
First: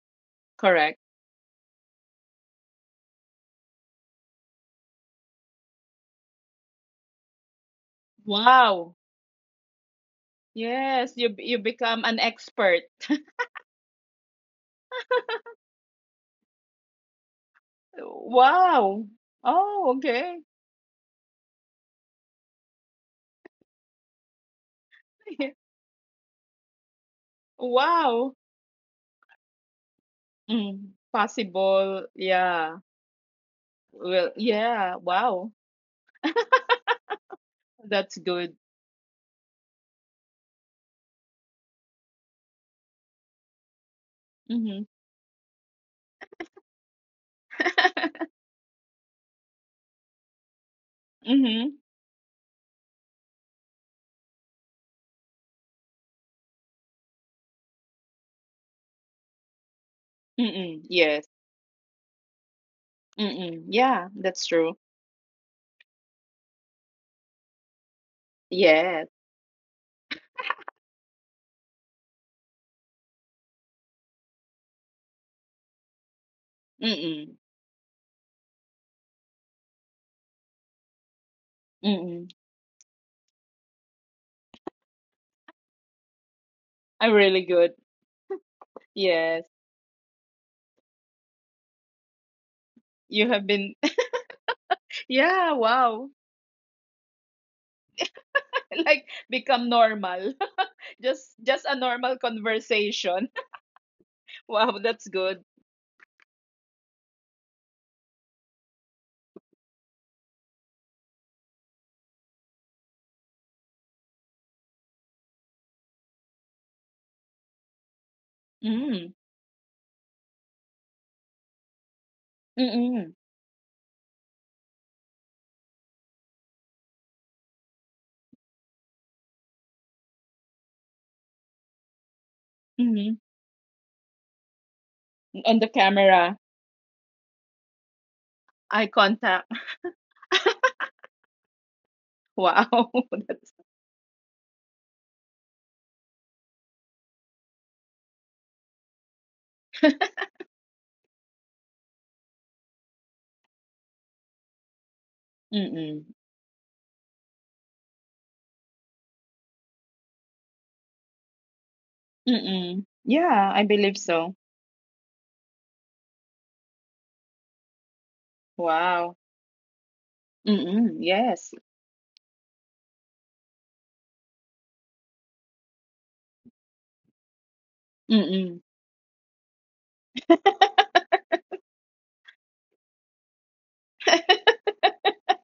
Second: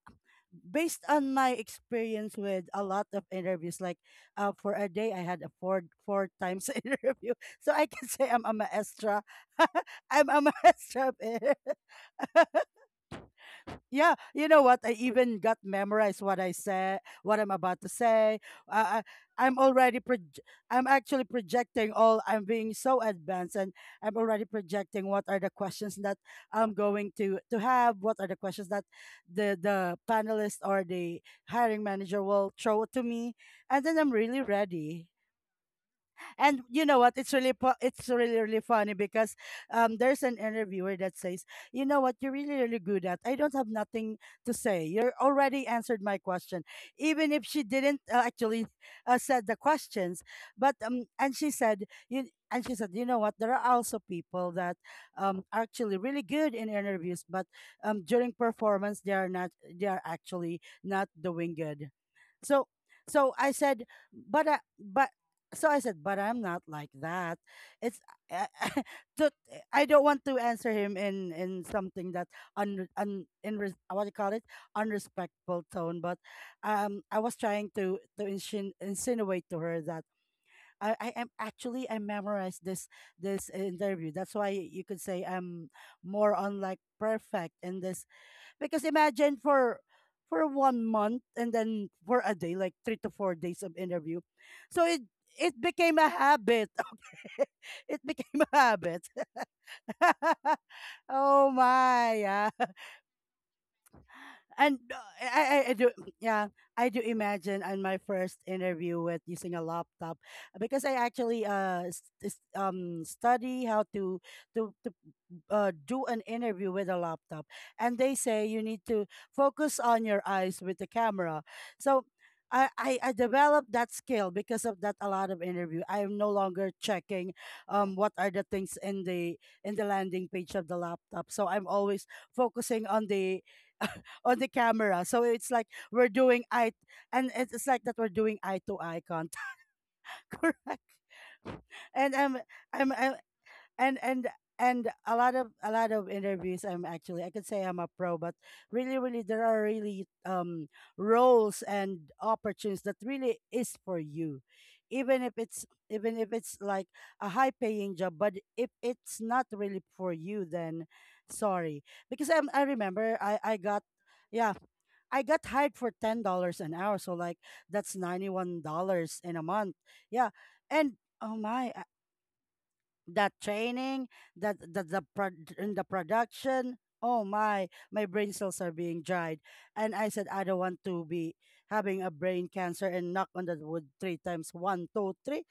Correct. Based on my experience with a lot of interviews, like uh, for a day I had a four four times interview, so I can say I'm a Wow. maestra. I'm a maestra of Yes, you it. b- you become an expert. Yeah, you know what? I even got memorized what I said, what I'm about to say. Uh, Wow. I, I'm already Oh, proj- okay. I'm actually projecting all. I'm being so advanced, and I'm already projecting what are the questions that I'm going to to have. What are the questions Wow. that the the panelist or the Mm. hiring manager Possible. will throw to Yeah. me, and then I'm really Well, ready. yeah. Wow. And you know what? It's really pu- it's That's really really good. funny because um there's an interviewer that says, "You know what? You're really really good at. I don't have nothing to say. You're Mm-hmm. already answered my question, even if she didn't uh, actually uh, said the questions. But um, and she said Mhm. you." And she said, "You know what? There are also people that um, are actually really good in interviews, but um, during performance, they are not. They are actually Mm-mm. not Yes. doing good, so so i Mm-mm. said Yeah, that's but I, true. but so I said, but I'm not like that. It's I, I, Yes. to, I don't want to answer him in in something that un, un in res- what do you call it, unrespectful tone, but um I was Mm-mm. trying to to insin- insinuate to her that I, I am actually, I Mm-mm. memorized this this interview. That's why you could say I'm more on like I'm really perfect good. in this, because imagine Yes. for for one month and then for a day, like three to You four have days been of interview. So it Yeah, it became wow. a habit. It became a Like habit. become normal. Just Oh just a my, normal yeah. conversation. Wow, And that's uh, I, good. I I do, yeah, I do imagine on my first interview with using a laptop, because I actually uh s- s- um study how to, to to uh, do an interview with a laptop, and they say you need to Mm. focus on your eyes with the camera, so I, I, Mm-mm. I developed that skill because of that a lot of interview. I am no longer checking um what are the things in the in the landing page of the laptop. So I'm always focusing Mm-mm. on the on the camera. So On it's the like we're camera, doing eye, and it's it's like that we're doing eye eye to eye contact. contact, correct? And I'm Wow. I'm I'm That's and and and a lot of a lot of interviews, I'm actually, I could say I'm a pro, but really really there are really um roles and opportunities that really is for you, even if it's Mm-mm. even if it's like a high paying job, but if it's not really for you, then sorry, because i i Mm-mm. remember, I I Yeah, I got believe so. yeah, I got hired for ten dollars an hour, so like that's ninety one dollars Wow. in a month. Yeah. And Mm-mm. oh Yes. my, that training, that that the pro- in the production. Oh my, my brain cells Mm-mm. are being dried, and I said I don't want to be having a brain cancer, and knock on the wood three times. One, two, three,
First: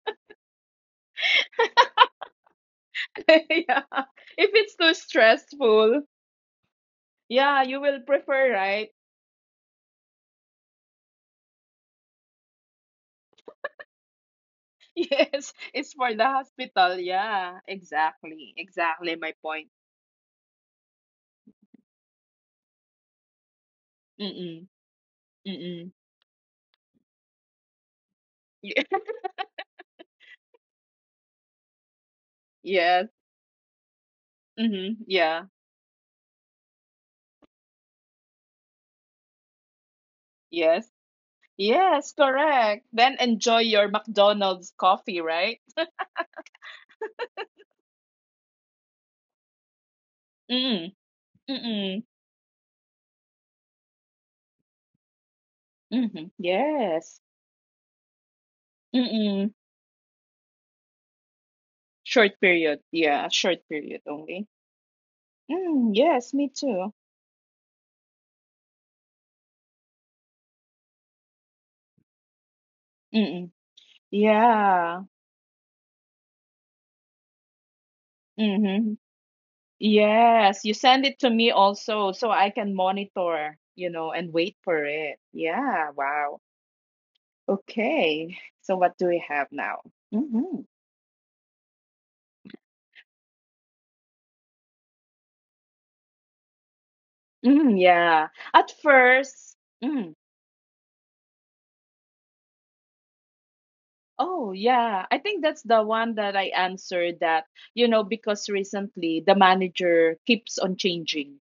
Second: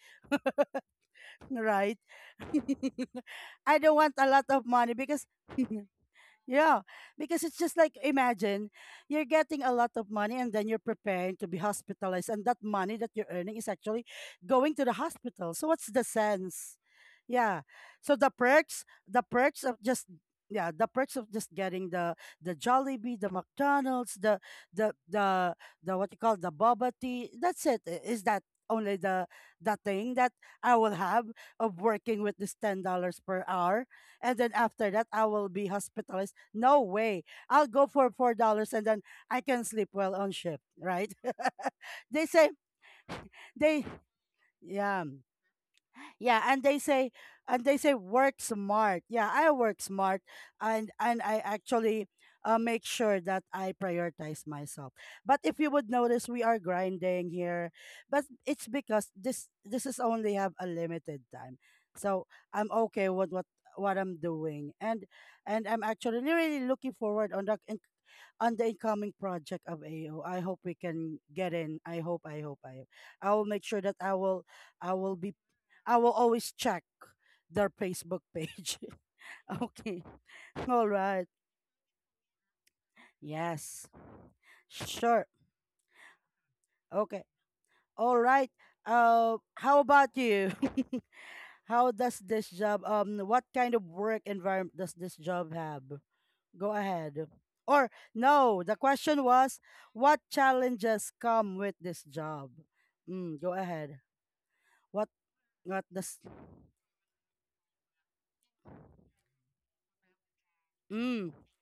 right? I Yeah, don't want a lot if of it's money, too because stressful, yeah, because it's yeah, just you like will prefer, imagine right? you're getting a lot of money and then you're preparing to be hospitalized, and that money that you're earning is actually going to the hospital. Yes, So what's it's the for the sense? hospital. Yeah. Yeah, So the exactly, perks, exactly the my perks point. of just yeah, the perks of just getting the the Jollibee, the McDonald's, the Mm-mm, the the mm-mm. the what you call the boba tea. That's it. I- Is that only the the thing that I will have of working with this ten Yes. dollars per hour? And then after Mm-hmm. that I Yeah. will be hospitalized? No way. I'll go for four dollars, and then I can sleep well on shift, Yes. right? Yes, they say correct. Then enjoy they your McDonald's yeah, coffee, right? yeah, and they say and they say work smart. Yeah, I work smart, and Mm. and I actually, Mm-mm. uh, make sure that I prioritize myself, but if you would notice we Mm-hmm. are grinding Yes. here, but it's because this Mm-mm. this is only have a limited time. So Short I'm period. okay with Yeah, what short what period I'm only. doing, and and I'm Mm, actually yes, me really looking too. forward on the in- on the incoming project of A O. I hope we can get in. I hope, I hope, I hope. I will make Mm-mm. sure that I will I will Yeah. be I will always check their Facebook page. Mm-hmm. Okay. All Yes, you right. send it to me also so I can monitor, Yes. you know, and wait for Sure. it. Yeah, wow. Okay. All right. Okay. So what do Uh, we have how now? about you? Mm-hmm. how does this job um what kind of work environment does this job have? Go ahead. Or Mm, yeah. no, the At question was, first, what mm, challenges come with this job? Mm, go ahead. oh What yeah, I think that's what the does one that I answered, that, you know, because recently the manager keeps on mm. changing,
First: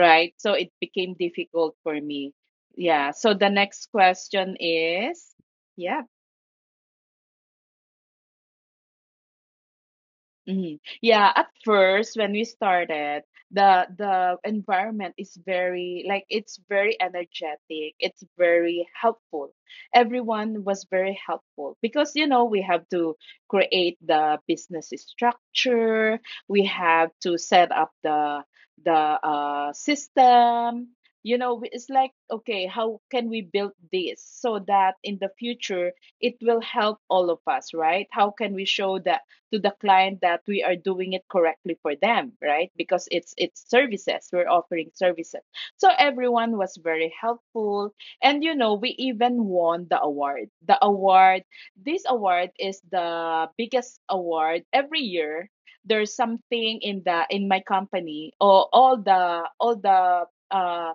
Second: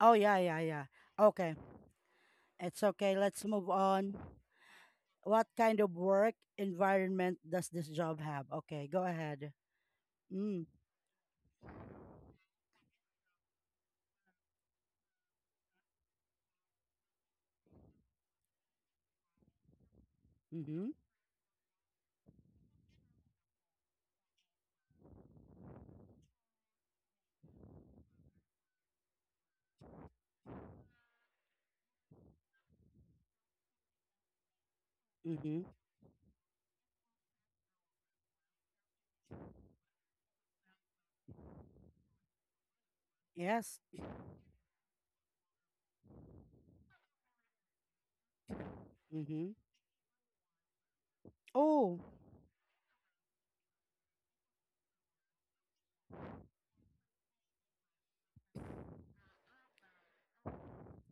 Oh yeah, So yeah, it yeah. became Okay. difficult for me. It's Yeah. okay. So Let's the move next on. question is, What kind of yeah. work environment does this job have? Okay, go ahead. Mm, Mhm. Yeah, at first when we started, the the environment is very, like, it's very energetic. It's very helpful. Everyone was mm-hmm, very helpful because, you know, we have to create the business structure. We have to set up the the uh, system. You know, we- it's like, okay, how can we build this so that in the mm-hmm. future it will help all of us, right? How can we show the to the client that we are doing it correctly for them, right? Because it's Yes. it's services, we're offering services. So everyone was very helpful. And you know, we Mm-hmm. even won the award, the award Oh, this award is the biggest award every year. There's something in the in my company or all the all the uh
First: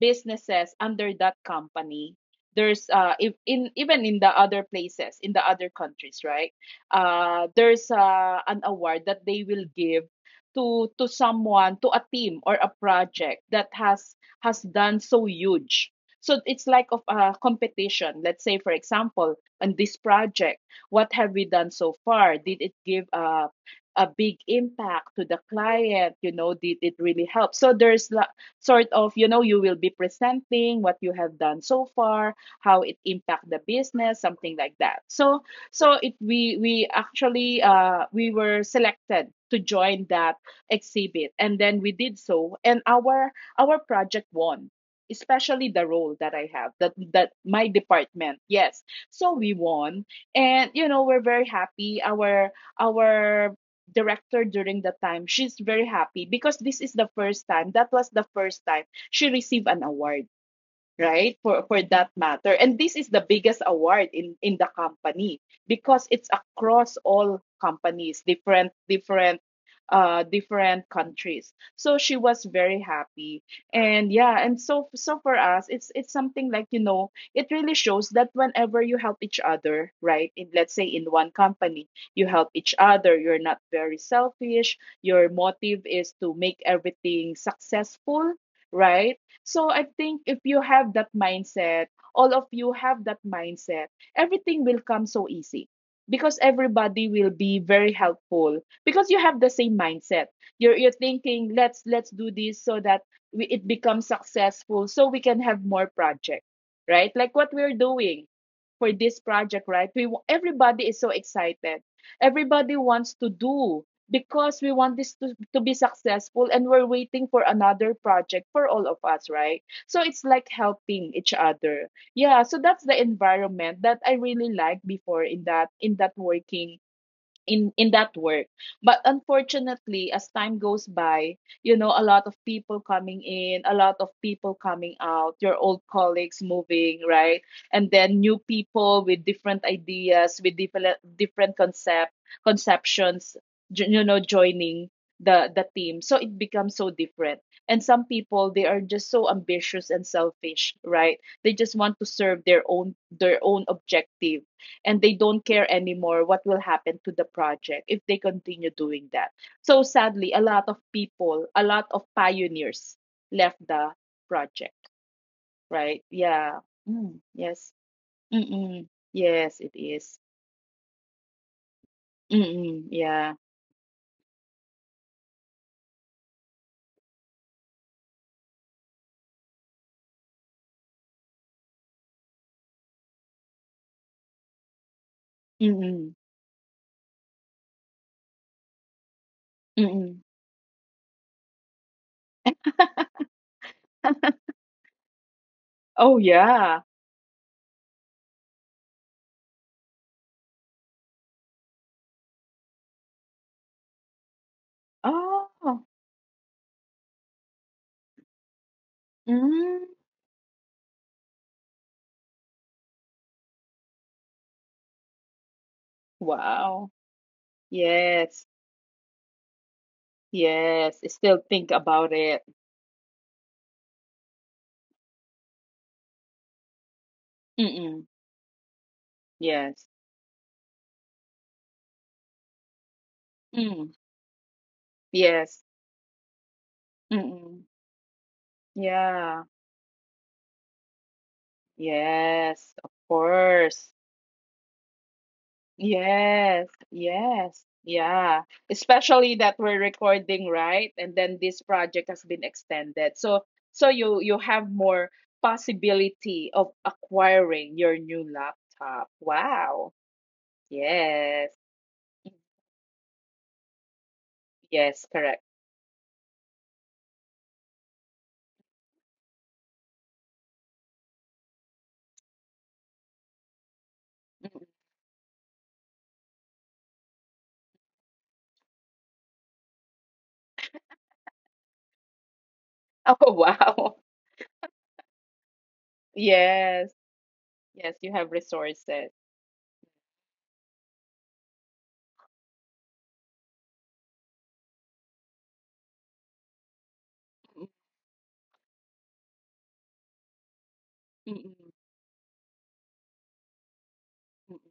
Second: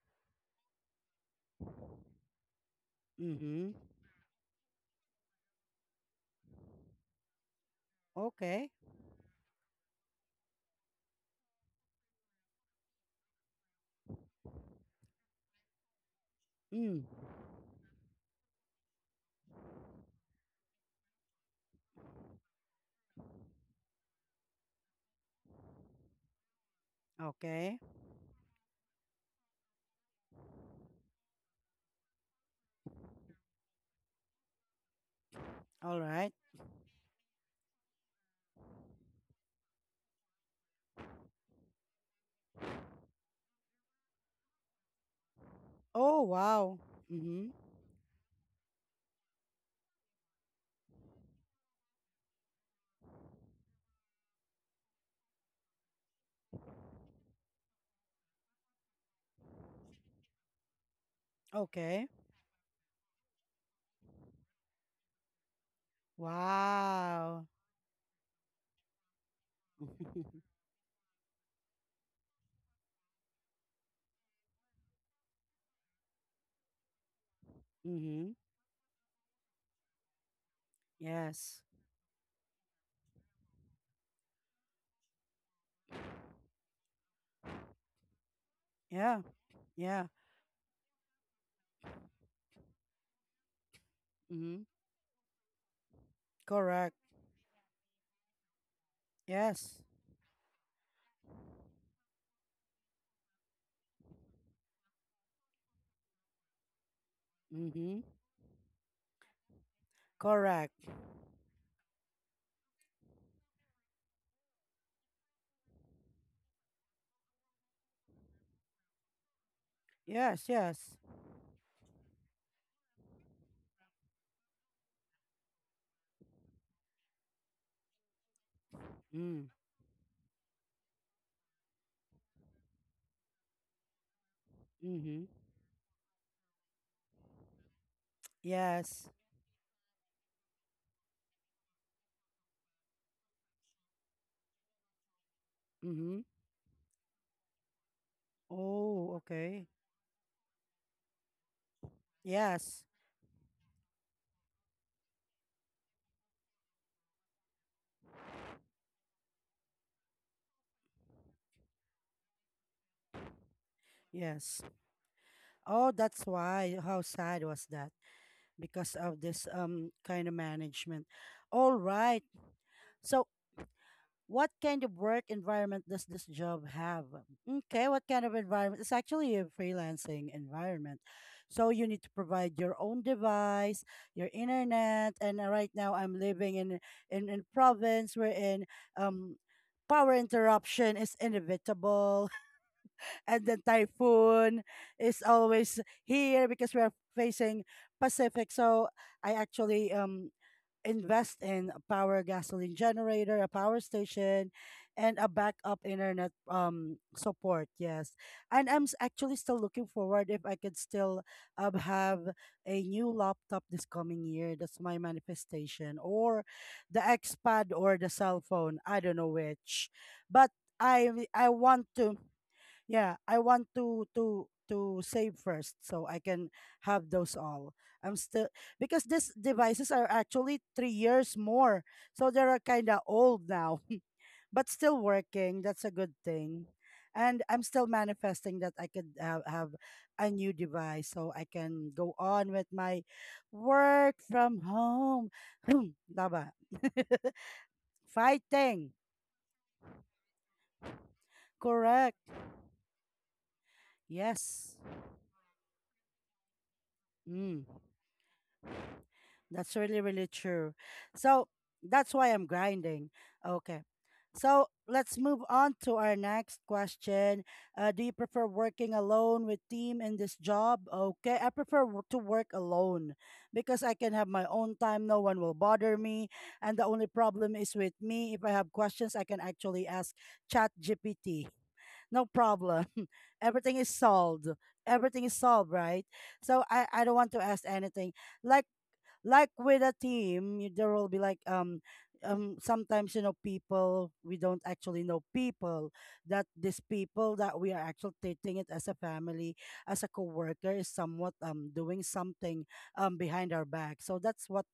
businesses under that company. There's uh if, mm-hmm. in even in the other places in the other countries, right? Uh there's Okay. uh, an award that they will give to to someone, to a team or a project that has has done so huge. So it's Mm. like of a competition. Let's say, for example, on this project, what have we done so far? Did it give a a big impact to the client? You know, did it really help? Okay. So there's la- sort of, you know, you will be presenting what you have done so far, how it impact the business, something like that. So so All it right. we we actually, uh we were selected to join that exhibit, and then we did so. And our our project won, especially the role Oh, that I have, wow. that that Mm-hmm. my department, yes. So we won, and you know, we're very happy. our our director during the time, she's very happy because this is the first time, that was the first time she received an award, right? for for Okay. that matter. And this is the biggest award in in the company, because it's across all Wow. companies, different, different, uh different countries. So she was very happy. And yeah, and so so for us, it's it's something like, you know, it really shows that Mm-hmm. whenever you help each other, right, in, let's say, in one Yes. company, you help each other, you're not very selfish, your motive is to make everything successful, right? Yeah. So I think Yeah. if you have that mindset, all of you have that mindset, everything Mm-hmm. will come so easy, because everybody Correct. will be very helpful, because you have the same Yes. mindset. You're you're thinking, let's let's do this so that we, it becomes successful, so we can have more project, right? Like what we're Mm-hmm. doing for this project, right? We wa- Correct. Everybody is so excited. Everybody wants to do because we want this to, to be successful and we're waiting for another project for all of us, right? So it's like Yes, yes. helping each other. Yeah, so that's the environment that I really liked before in that in that working in in that work, but Mm. unfortunately as time goes by, you know, a lot of people coming in, a lot of people coming out, Mm-hmm. your old colleagues moving, right? And then new people Yes. with different ideas, with different different concept, conceptions, jo- you know joining the the team, Mm-hmm. so it becomes so different. And some people, they are Oh, just so okay. ambitious and selfish, right? They just want to serve their Yes, own their own objective, and they don't care anymore what will happen to the project if they continue doing that. So sadly, a lot of people, a lot of pioneers left the yes. project, Oh, right? that's Yeah. why. How Mm, sad was yes. that? Mm-mm. Because of this Yes, it um is. kind of management. All right. Mm-mm. So, Yeah. what kind of work environment does this job have? Okay, what kind of environment? It's actually a freelancing environment. So you need to provide your own device, your internet, and uh, right now Mm-mm. I'm living in in in province wherein um power Mm-mm. interruption is inevitable. And then typhoon is always Oh, here yeah. because we are facing Pacific. So I actually um invest in a power gasoline generator, a power station, and a Oh. backup internet um support. Yes, and I'm s- actually still Mm. looking forward if I could still um, have a new laptop this coming year. That's my manifestation, or Wow. the Xpad or the Yes. cell phone. I don't know which, but Yes. I Still I think want about to it. yeah, I want to to to save first so I can have those all. Mm-mm. I'm still, because these Yes. devices are actually three years more, so they're kind of old now, Mm. but still working. Yes. That's a good thing, and I'm Mm-mm. still manifesting that I could have, Yeah. have a new device so I can go on with Yes, of my course. work from home. Taba. Yes, yes, yeah. Fighting, Especially that we're recording, right? And then this project has correct? been extended. So so you you have Yes. more possibility of Mm. acquiring your new laptop. That's Wow. really, really true. Yes. So that's why I'm grinding. Okay. So Yes, let's correct. move on to our next question. Uh, do you prefer working alone with team in this job? Okay, I prefer w- to work alone because I can have Mhm. my own time. No one will bother me, and the only problem is with me. If I have questions, I can actually ask Chat G P T. No problem. Oh, Everything wow. is solved. Everything is solved, right? So Yes. I, I don't want to ask Yes, you anything have like resources. like with a team, y- there will be like um um sometimes you know people we don't actually know people that these people that Mm, we are actually treating it as a family as a coworker is somewhat mm, um doing something um behind our back. So that's mm, what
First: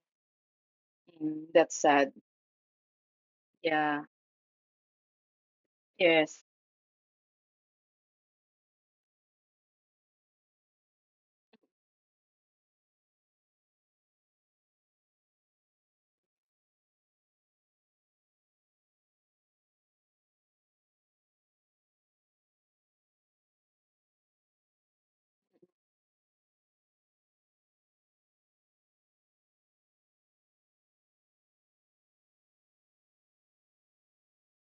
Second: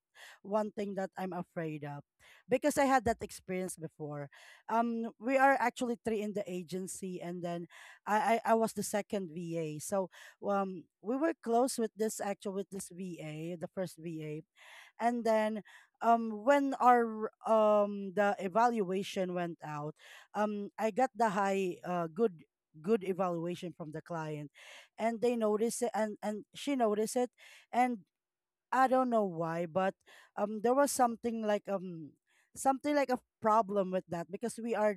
one thing that mm, I'm mm. That's afraid of sad. because I had that experience Yeah. before. Um, we are actually three in the Yes. agency, and then I I, I was the second V A, so um we were close with this actual with this V A, the first V A. And then um when our um the evaluation went out, um I got the high uh good good evaluation from the client, and they noticed it, and and she noticed it, and I don't know why, but um, there was something like um, something like a problem with that because we are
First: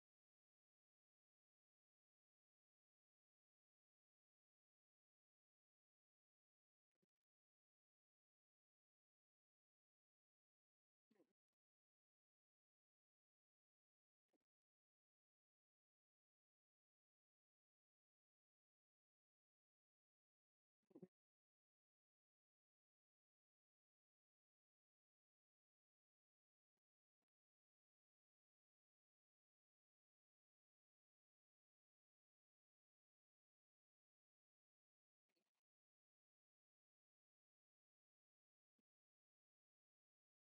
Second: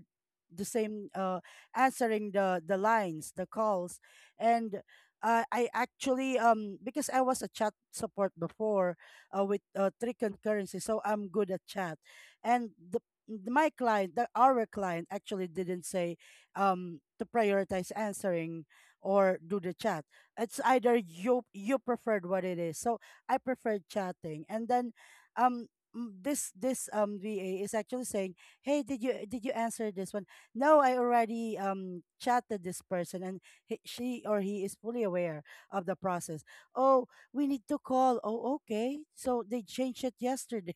the same uh answering the the lines, the calls, and uh, I actually um because I was a chat support before, uh, with uh, three concurrency, so I'm good at chat, and the my client, the our client actually didn't say um to prioritize answering or do the chat. It's either you you preferred what it is. So I prefer chatting. And then um m- this this um V A is actually saying, "Hey, did you did you answer this one?" No, I already um chatted this person, and he, she or he is fully aware of the process. Oh, we need to call. Oh, okay. So they changed it yesterday.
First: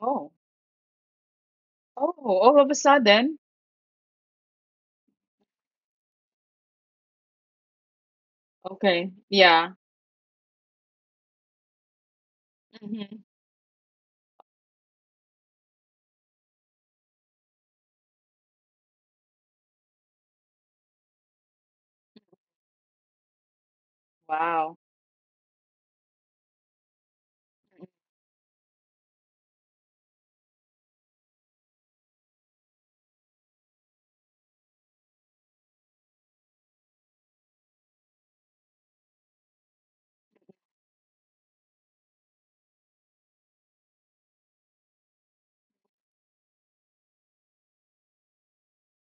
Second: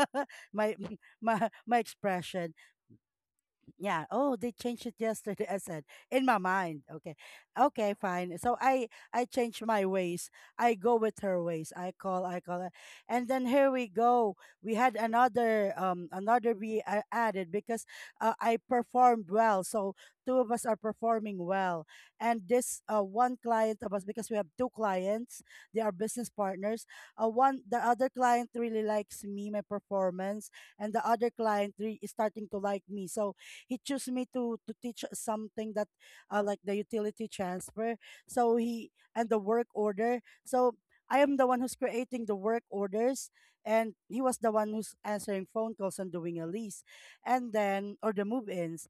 Oh. My my my Oh, expression. all of a sudden. Yeah. Oh, they changed it yesterday. I said in my mind. Okay. Okay, fine. So I Okay. I changed Yeah. my ways. I go with her ways. I call. I call her. Hmm. And then here we go. We had another um another we uh, added because uh, I performed well. So two of us are performing well. And this uh one client of us because we have two Wow. clients. They are business partners. Uh, one The other client really likes me my performance, and the other client re- is starting to like me. So he chose me to to teach something that uh, like the utility transfer, so he and the work order. So I am the one who's creating the work orders, and he was the one who's answering phone calls and doing a lease and then or the move-ins.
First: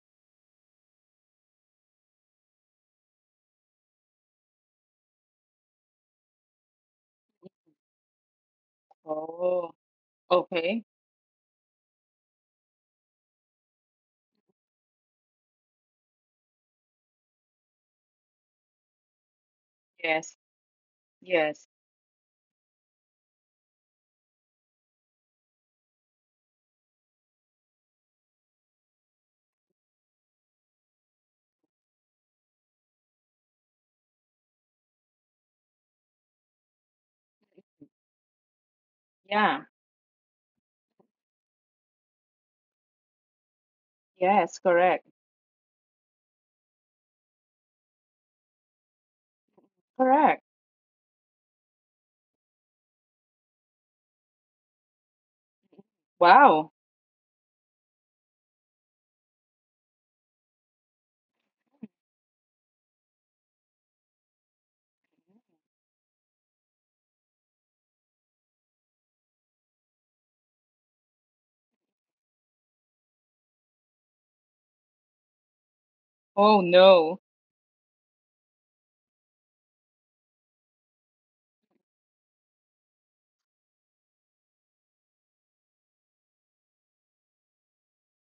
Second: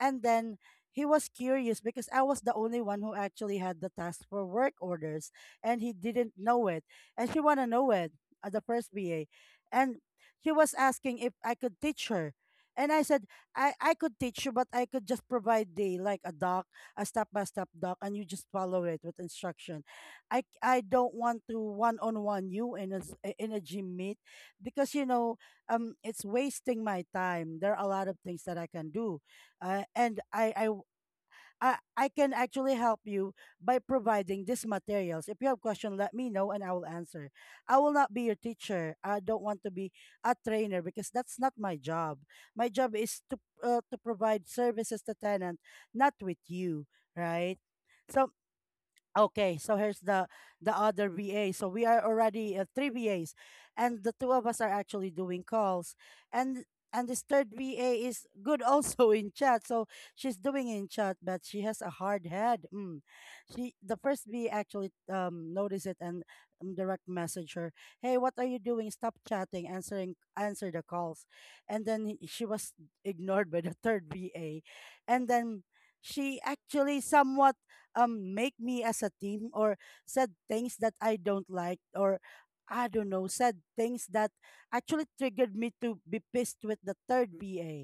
And then he was curious because I was the only one who actually had the task for work orders, and he didn't know it. And she wanna know it at the first B A. Oh, And she was okay. asking if I could teach her. And I said I I could teach you, but I could just provide the like a doc, a step by step doc, and you just follow it with instruction. Yes. I I don't want Yes. to one on one you in a s- i- in a gym meet because you know um it's wasting my time. There are a lot of things that I can do, uh, and I I I, I can actually help you by providing these materials. If you have question, let me know and I will answer. I will not be your teacher. I Yeah. don't want to be a trainer because that's not my job. My job is to uh, to Yes. provide Correct. services to tenant, not with you, right? So okay, so here's Correct. the the other V A. So we are already uh, three V As, and the two of us are actually doing calls, Wow. and and this third V A is good also in chat. So she's doing in chat, but she has a hard head. Mm. She The first V A actually um noticed it and um, direct message her, "Hey, what are you doing? Stop chatting, answering answer the calls," and then he- she was ignored by the third V A, and then Oh, she no. actually somewhat um make me as a team or said things that I don't like, or I don't know, said things that actually triggered me to be pissed with the third P A.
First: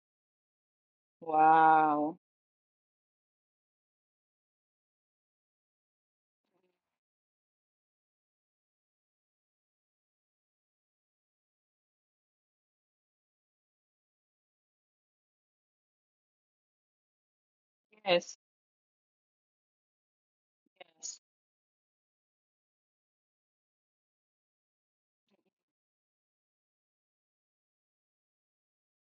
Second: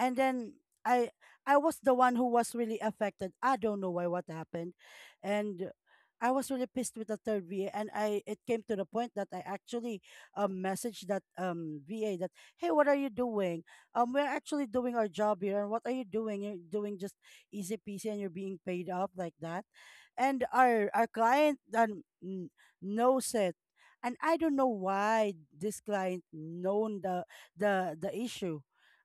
And then i I was the one Wow. who was really affected. I don't know why, what happened. And I was really pissed with the third VA, and I it came to the point that I actually um messaged that um VA that, "Hey, what are you doing? Um we're actually doing our job here, and what are you doing? You're doing just easy peasy and you're Yes. being paid up like that." And our our Yes. client um, n- knows it. And I don't know why this client known the the the issue.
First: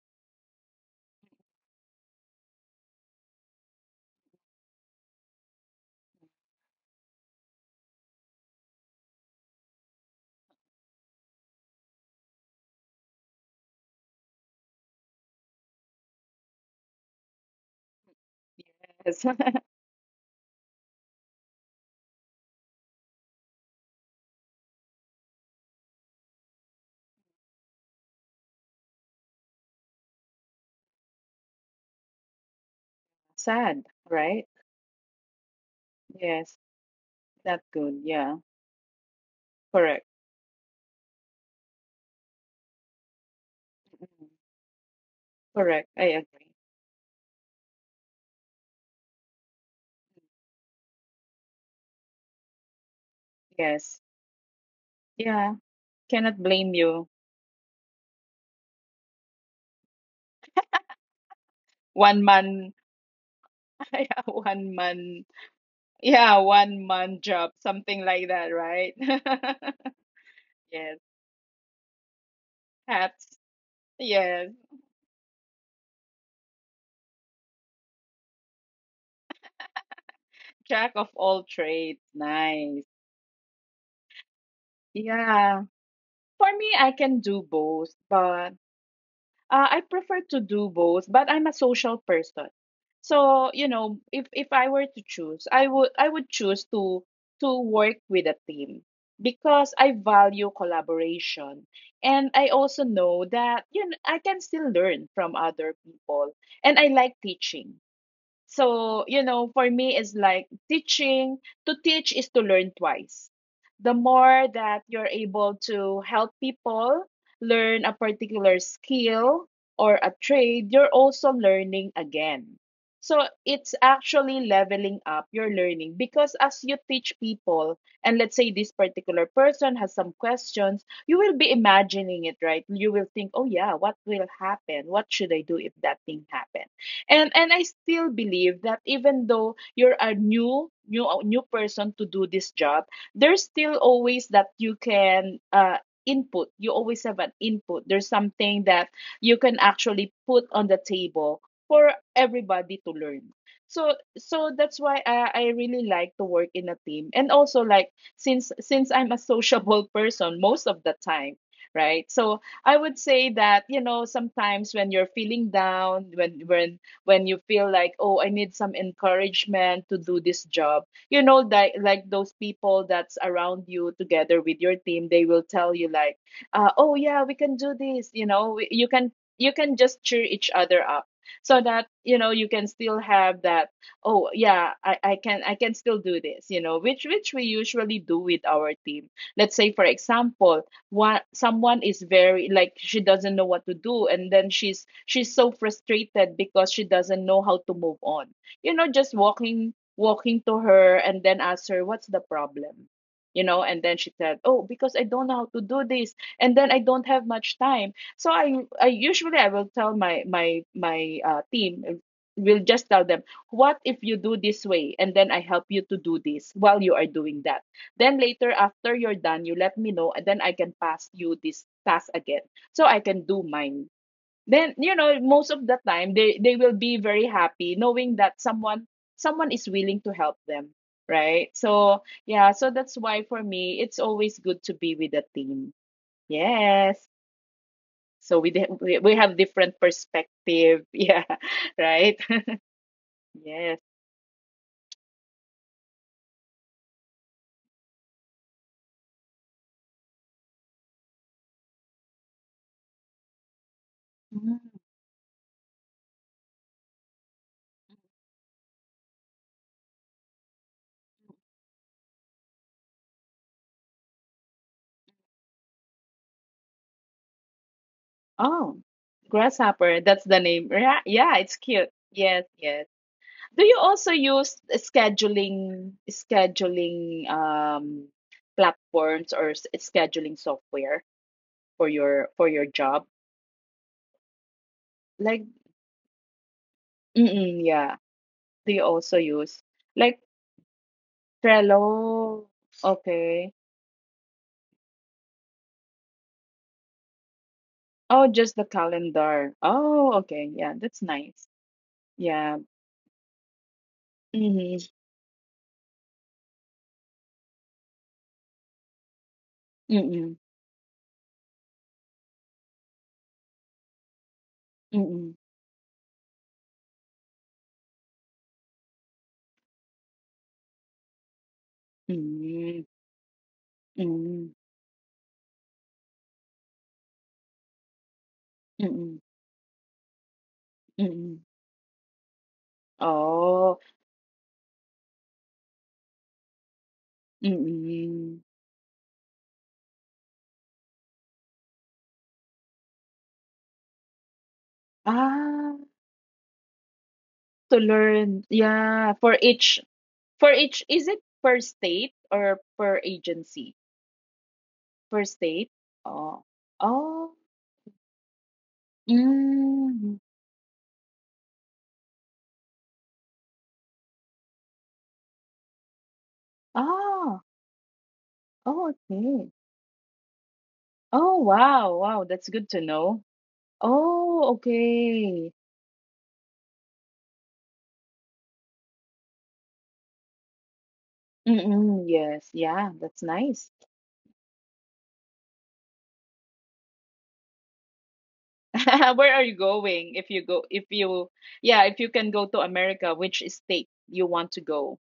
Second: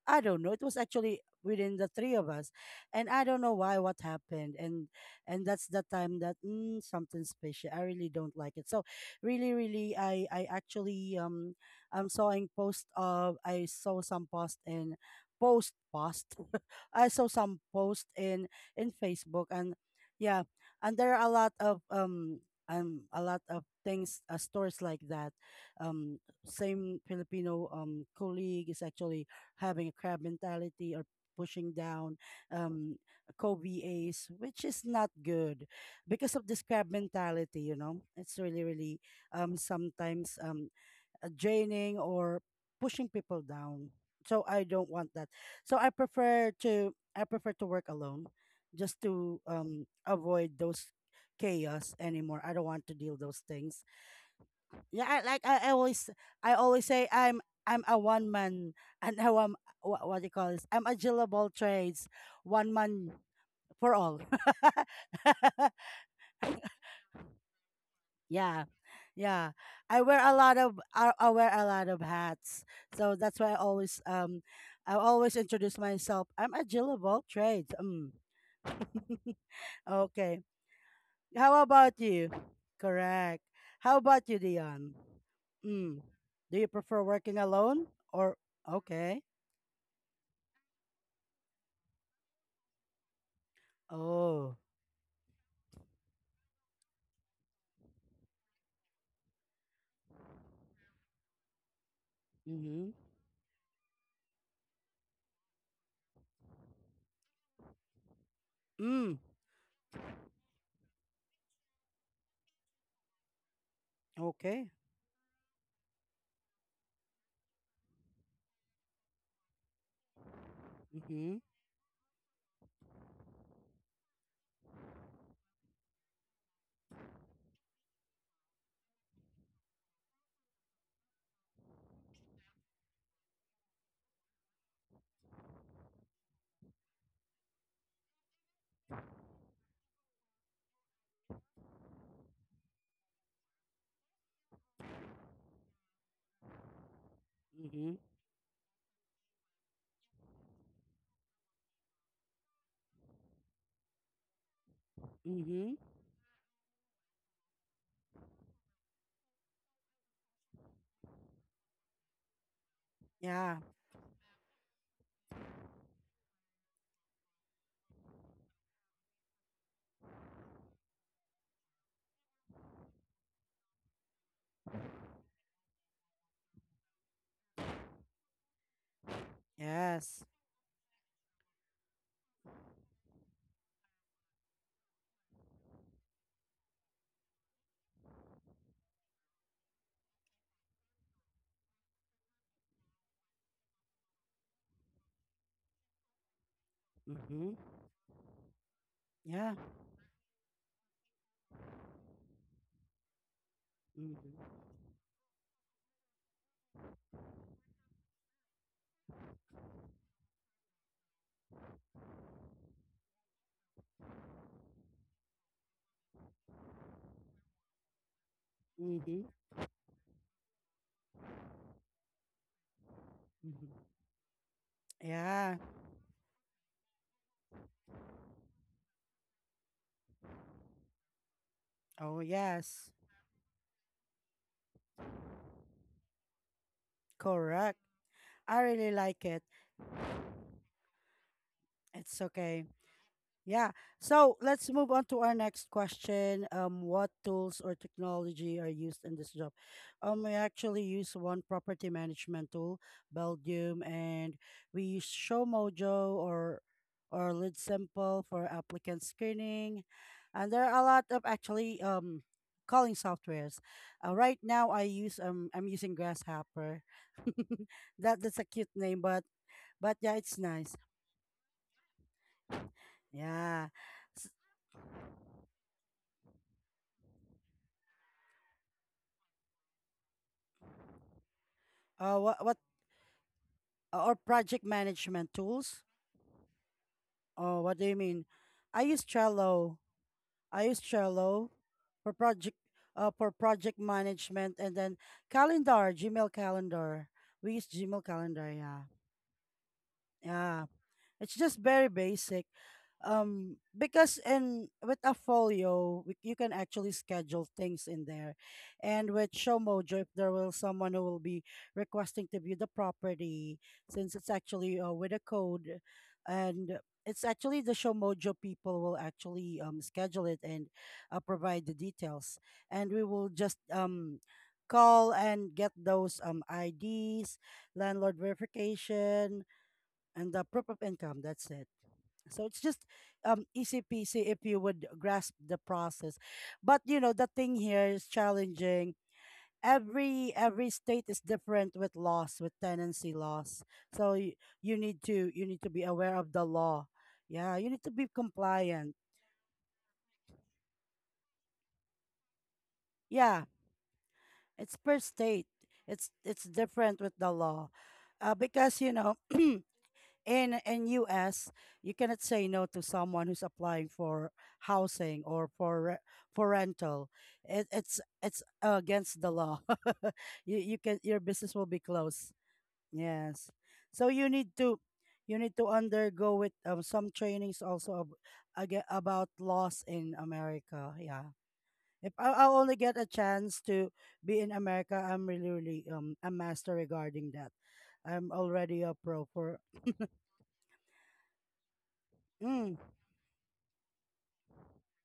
I don't know. It was actually within the three of us, and I don't know why, what happened. And and that's the time that mm, something special. I really don't like it. So really, really, I I actually um I'm sawing post of I saw some post in post post. I saw some post in in Yes. Facebook. And yeah, and there are a lot of um. Um, a lot of things, uh, stores like that. Um, Same Filipino um colleague is actually having a crab mentality or pushing down um, Sad, co-VAs, right? which is not good because of Yes. this crab mentality, Not you know. good. It's Yeah. really, really um, Correct. sometimes um, uh, draining or pushing people down. Mhm. So I don't want that. So I Correct. I agree. prefer to I prefer to work alone just to um, avoid those chaos anymore. I don't want to deal those things. Yes. Yeah, I, like Yeah. I, I always Cannot I blame always say you. I'm I'm a one man and I am what, what do you call this? I'm a Jill of all trades, One one man, man for all. yeah, one man, yeah, one man job, something like that, Yeah, right? yeah. I wear a lot of Yes. I, I wear a lot of hats, so that's Hats. why I always um Yes, I always introduce myself. I'm a Jill of all trades. Mm. Okay. jack of all How about trades. you? Nice. Correct. How about you, Dion? Yeah. Mm. Do For you me, I prefer can working do alone both, but or uh, okay? I prefer to do both, but I'm a social person. So, you know, if if Oh. I were to choose, I would I would choose to to work with a team because I value collaboration. And I Mm-hmm. also know that, you know, I can still learn from other people. And I like teaching. So, Mm. you know, for me, it's like teaching. To teach is to learn twice. The Okay. more that you're able to help people learn a particular skill or a trade, Mm-hmm. you're also learning again. So it's actually leveling up your learning because as you teach people, and let's say this particular person has some questions, you will be imagining it, right? You will think, oh, yeah, what will happen? What should I do if that thing happens? And and I still believe that even though you're a new new new person to do this job, there's still always that you can uh input. You always have an Mm-hmm. input. There's something that you can actually put on the table for everybody to learn. So so that's why I, I Mm-hmm. really like to work in a team, and also like since since I'm a sociable person most of the time, right? So I would say Yeah. that, you know, sometimes when you're feeling down, when when when you feel like, oh, I need some encouragement to do this job. You know, like like those people that's around you together with your team, they will tell you like, uh, oh yeah, we can do this. You know, we- you can you can just Yes. cheer each other up so that, you know, you can still have that, oh yeah, I, I can, i can still do this, you know, which which we usually do with our team. Let's say for example, what someone is very like, she doesn't know what to do, and then she's she's so frustrated because she doesn't know Mm-hmm. how to move on. You know, just Yeah. walking walking to her and then ask her what's the problem. You know, and then she said, Mm-hmm. oh, because I don't know how to do this, and then I don't have much time. So i i usually i will tell my my my uh, team, uh, will just tell them, what if you do this way and then I help you to do this while you are doing that? Then later, after Mm-hmm. you're done, you let me know, and then I can pass you this task again. So I can do Mm-hmm. mine. Then, you know, Yeah. most of the time they, they will be very happy knowing that someone someone is willing to help them. Right. So Oh yeah, so yes. that's why for me it's always good to be with a team. Yes. Correct. So we I di- really we we like it. have different perspective. Yeah. It's Right. okay. Yeah. Yes. So let's move on to our next question. Um, what tools or technology are used in this job? Um, we actually use one property management tool, Belgium, and Mm. we use Showmojo or or Lead Simple for applicant screening. And there are a lot of actually um calling softwares. Uh, right now I use um I'm using Grasshopper. that that's a cute Oh, name, but but grasshopper. yeah, That's it's the name. nice. Yeah, yeah, it's cute. Yes, yes. Do Yeah. you also S- use scheduling scheduling um platforms or s- scheduling software for Uh, your what for what your job? Or project management Like, tools. Oh, mm-mm, what do you yeah. mean? Do I you use also use Trello. like I use Trello for Trello? project uh, for Okay. project management, and then calendar, Gmail calendar. We use Gmail Oh, calendar, just the yeah. calendar. Oh, okay. Yeah. Yeah, that's It's nice. just very basic. Yeah. Um, because in Mm-hmm. with a folio, we, you can actually schedule things in there, and with Showmojo, if there Mm-mm. will someone who will be requesting to view the property, since it's actually uh, with a Mm-mm. code, and it's actually the Showmojo people will actually um, schedule it and uh, provide the details, and Mm-mm. we will just um, Mm-mm. call and get those um, I Ds, landlord Mm-mm. verification, and the proof of income. Mm-mm. That's it. So it's just um, easy Oh. peasy if you would grasp the process. But you know, the thing here is Mm-mm. challenging. Every every state is different with laws, with tenancy laws. So you, you need to you need to be Ah. aware of the law. Yeah, you need To to be learn. compliant. Yeah, for each, for each, is it per state or per Yeah, agency? it's per Per state. state. It's it's Oh. different with the Oh. law, uh, because you know. Mm. in in U S, you cannot say no to someone who's applying for housing or for re- for rental. Ah. It, it's it's Oh, against the okay. law. you you can your Oh, business will be wow. Wow, closed. that's good to know. Yes, so you need Oh, to you okay. need to undergo with um, some trainings also of, aga about laws in America. Yeah. Mm-mm, If I, yes. I'll only Yeah, get a that's chance nice. to be in America, I'm really, really um, a master regarding that. I'm already a pro Where are you for. going if you go, if you yeah, if you can go to mm, America, which state you want to go?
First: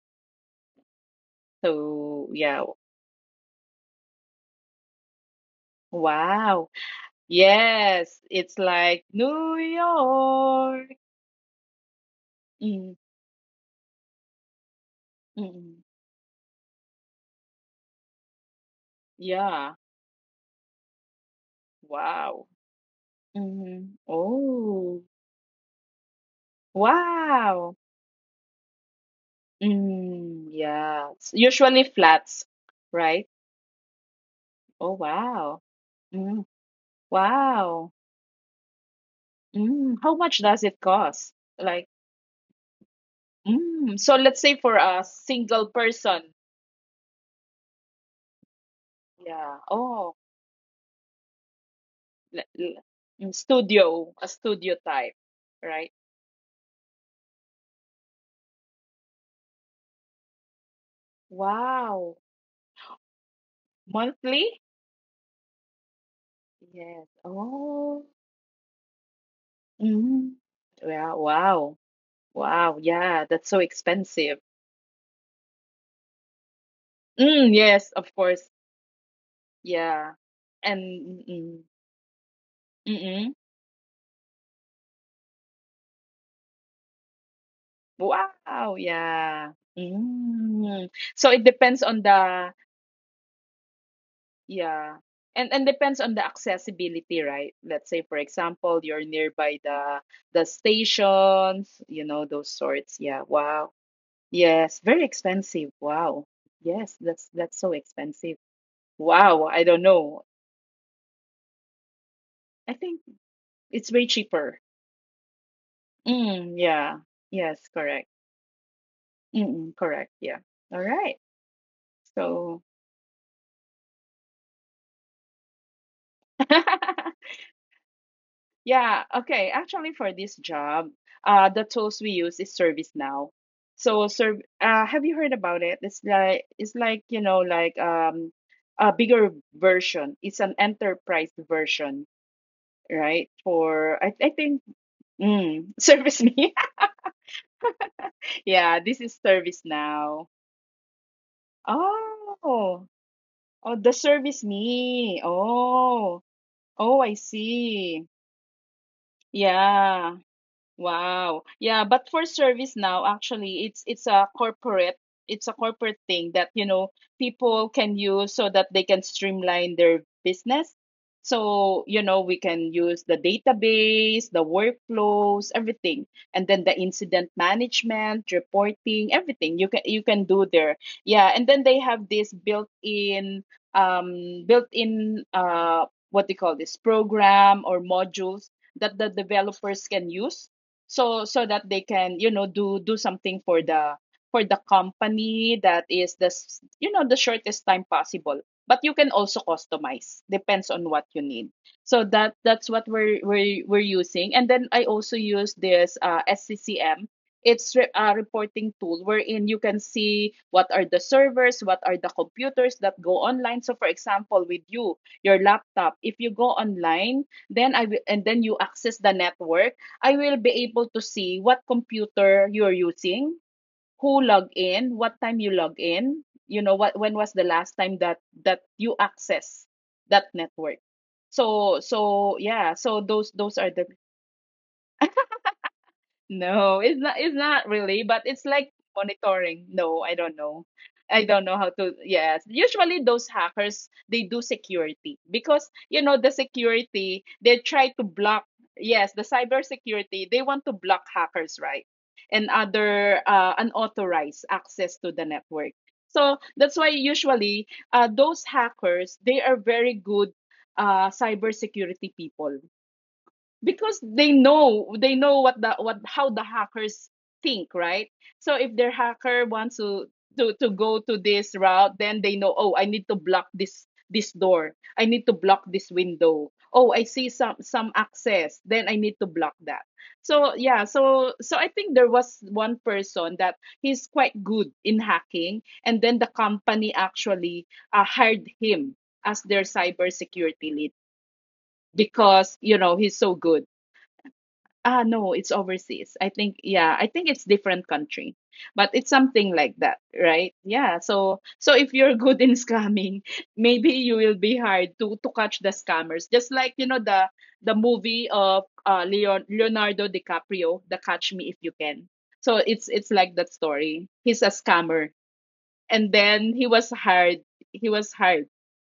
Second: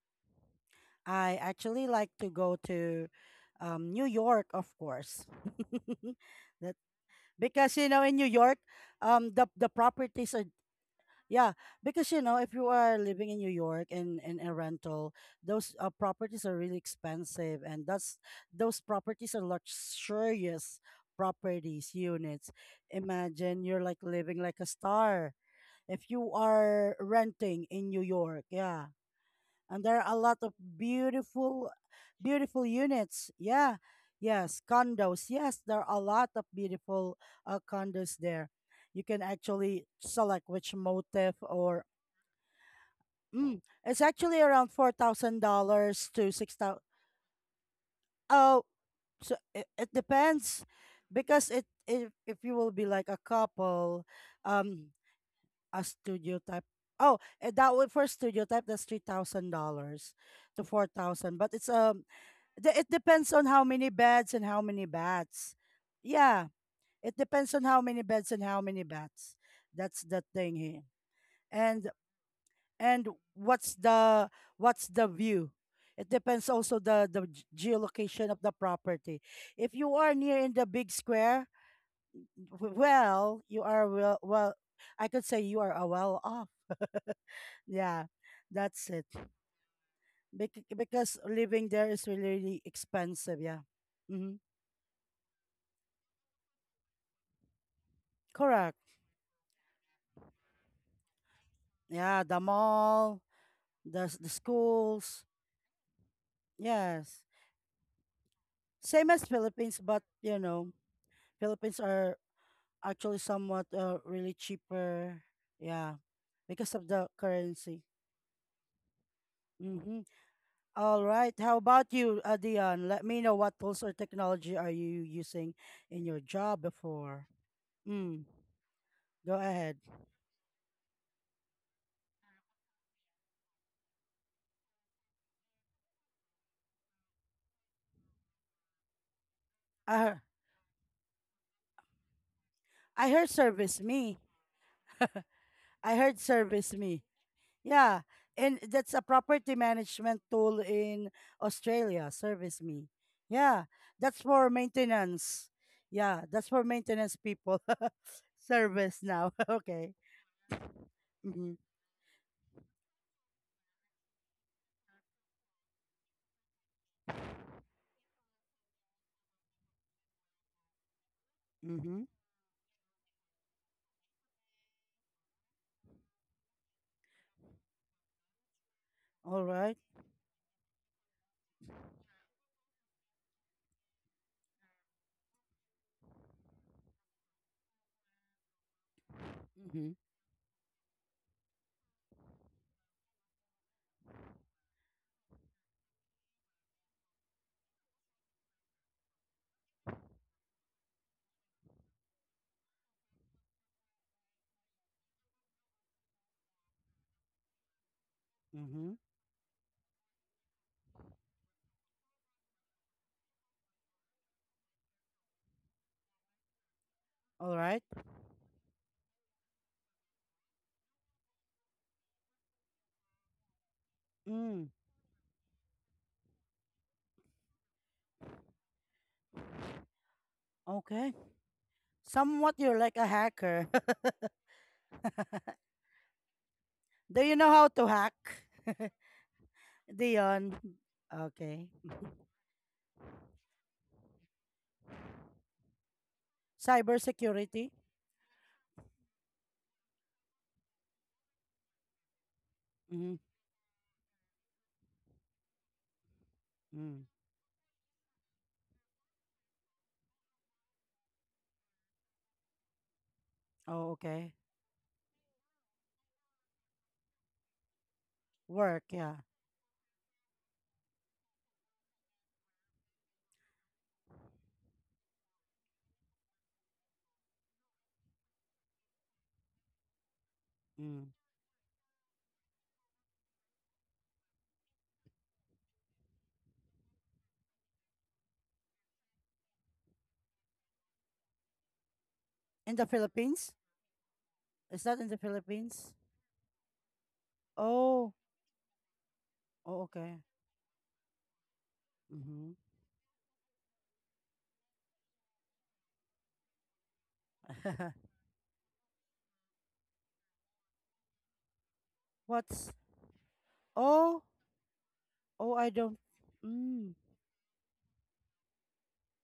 I actually like to So, go yeah. to um, New York, of course. Wow. That because you know in Yes, New York, it's like um, the the New properties are York. yeah. Because you know if you are living in Mm, New York and in a rental, those uh, mm, properties are really expensive, and that's those properties are yeah. luxurious properties units. Wow. Imagine you're like living Hmm. like a star Oh, if you are renting in New wow. York. Yeah, and there are a lot of Mm, yeah. It's beautiful usually beautiful flats, units right? yeah. Yes, Oh, condos, yes, wow. there are a lot of Mm, beautiful uh, wow. condos there. You can actually Mm, how select much which does it motif cost? or Like, mm, it's actually mm, around so four let's say for thousand a dollars single to six thousand. person. Oh, so it, it Yeah. Oh, depends because it if, if you will l- be like a l- mm, couple, studio, a um, studio type, a right? studio type. oh eh, that would, for studio type, that's three thousand dollars to four thousand, but it's um. Wow. the, it depends on how many beds and how Monthly? many bats. Yeah, it Yes. depends on how many Oh. beds and how many bats. That's the Mm. thing here. Yeah, wow. And Wow. and Yeah, that's so what's the expensive. what's the view? It depends also the the ge- Mm, yes, of geolocation of the course. property. If you are Yeah. near in the big And square, mm, w- mm, well, mm. you are well, well I could say you are a well off. Yeah, Wow. that's it. Yeah. Bec- Mm. Because So it living there depends is on the, really expensive. Yeah, mm-hmm. yeah. And and depends on the accessibility, right? Let's say for Correct. example, you're nearby the the stations, you Yeah, know, the those sorts. mall, Yeah. Wow. the s- the Yes, very schools. expensive. Wow. Yes, Yes, that's that's so expensive. same as Wow, Philippines, I but don't you know. know, Philippines are I actually think somewhat uh, it's way really cheaper. cheaper. Yeah, Mm, because of the yeah. currency. Yes, correct. Mm-mm, Mm-hmm. correct. Yeah. All All right. right. How about you, uh, So, Dion? Let me know what tools or technology are you using in your job before. Mm, yeah, go okay. ahead. Actually, for this job, uh, the tools we use is ServiceNow. So, serv uh, have you heard about it? It's like it's like, you know, like um a bigger I heard, version. It's an enterprise version, I heard right? Service For Me. I, I think Mm, I heard Service Service Me? Me. Yeah, and that's Yeah, a this is property Service management Now. tool in Australia, Service Me. Oh, Yeah, oh, the that's for Service Me. maintenance. Yeah, Oh, that's for maintenance oh, I people. see. Service Now. Okay. Yeah. Mm-hmm. Wow. Yeah, but for Service Now, actually, it's it's a corporate, it's a corporate thing that, you know, people can use so that they can streamline their business. Mm-hmm. So, you know, we can use the database, the workflows, everything. And then the incident management, reporting, All right. everything you can you can do there. Yeah, and then they have this built-in um built-in uh what do you call this, program or modules that the Mm-hmm. developers can use so so that they can, you know, do do something for the, for the company that is the s- you know, the shortest time possible, but you can also customize depends on what you need. So that that's what we're we're, we're using. And then I also use this uh, S C C M. it's re- a Mm-hmm. reporting tool wherein you can see what are the servers, what are the computers that go online. So for example, with you, your laptop, if you go online, All right. then i will, and then you access the network, I will be able to see what computer you're using, who Mm. log in, what time you log in, you know, what when was the last time that that you access that network. Okay. So Somewhat so you're like yeah, a so those hacker. those are the No, Do it's you not know it's how to not hack? really, but it's like monitoring. No, I Dion. don't know. I don't Okay. know how to, yes. Usually those hackers they do security because you know the security Cybersecurity. they try to block, yes, the cybersecurity, they want to block hackers, right? And Mm-hmm. other uh, unauthorized access to the network. So that's Mm. why usually uh, those hackers they are very good uh cybersecurity people, Oh, okay. because they know, they know what the, what, how the hackers think, right? So Work, if yeah. their hacker wants to to to go to this route, then they know, oh, I need to block this this door, I need to block this window, oh, I see some some access, then I need to block that. So Mm. yeah, so so I think there was one person that he's quite good in hacking, and then the company actually uh, hired him as their cybersecurity lead In because, the you know, he's Philippines? so good. Is that in the Ah, no, it's Philippines? overseas. I think, yeah, I think it's different Oh, country, but it's oh, something like okay. that, right? Yeah. So, so if you're Mm-hmm. good in scamming, maybe you will be hired to to catch the scammers. Just like, you know, the the movie of uh Leon Leonardo DiCaprio, The Catch Me If You Can. What's So it's it's like that oh, story. He's a scammer, oh, I don't. and then Mm, he was hired he was hired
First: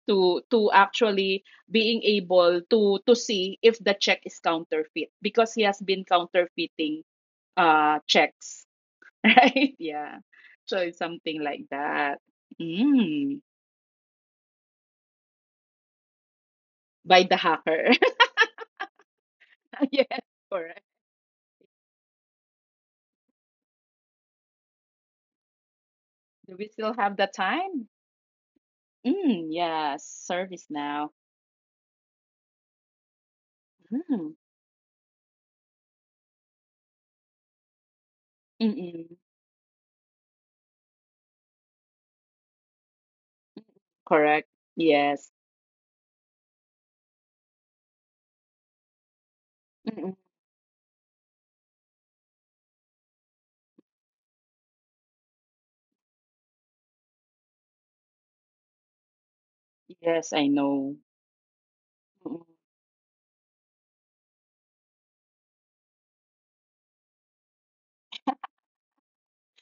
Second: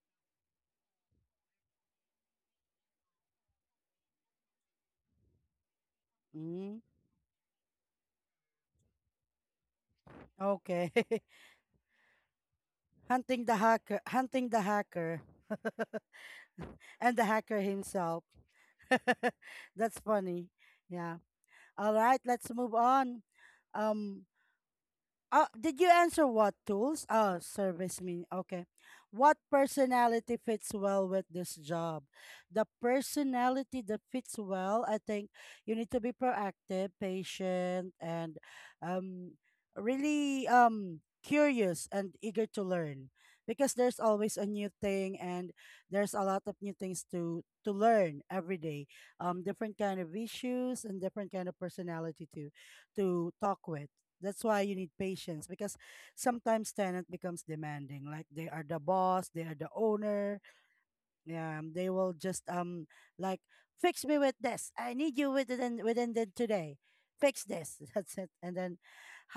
to to actually being able to to see if the check is counterfeit because he has been mm, counterfeiting uh checks. Right, yeah, so okay. it's something like that. Mm, Hunting the hacker, hunting the hacker, and by the the hacker hacker. himself. That's Yes, funny. correct. Yeah. All right. Let's move on. Um. Oh, did you answer Do what we still tools? have the Oh, time? Service Mean. Okay. What Mm, yes, personality Service fits Now. well with this job? The personality that Mm, fits well, I think you need to be proactive, patient, and mm-mm, um, really um, curious and eager to learn, because there's always correct. a new thing, Yes. and there's a lot of new things to to learn every day, um, different kind Mm-mm, of issues and different kind of personality to to talk with. That's why you need patience, because sometimes tenant becomes demanding. Like they are the boss, they are the yes, I owner. know. Yeah. Um, they will Mm-mm, just um, like, fix me with this. I need you within within the today. Fix this. That's it. And then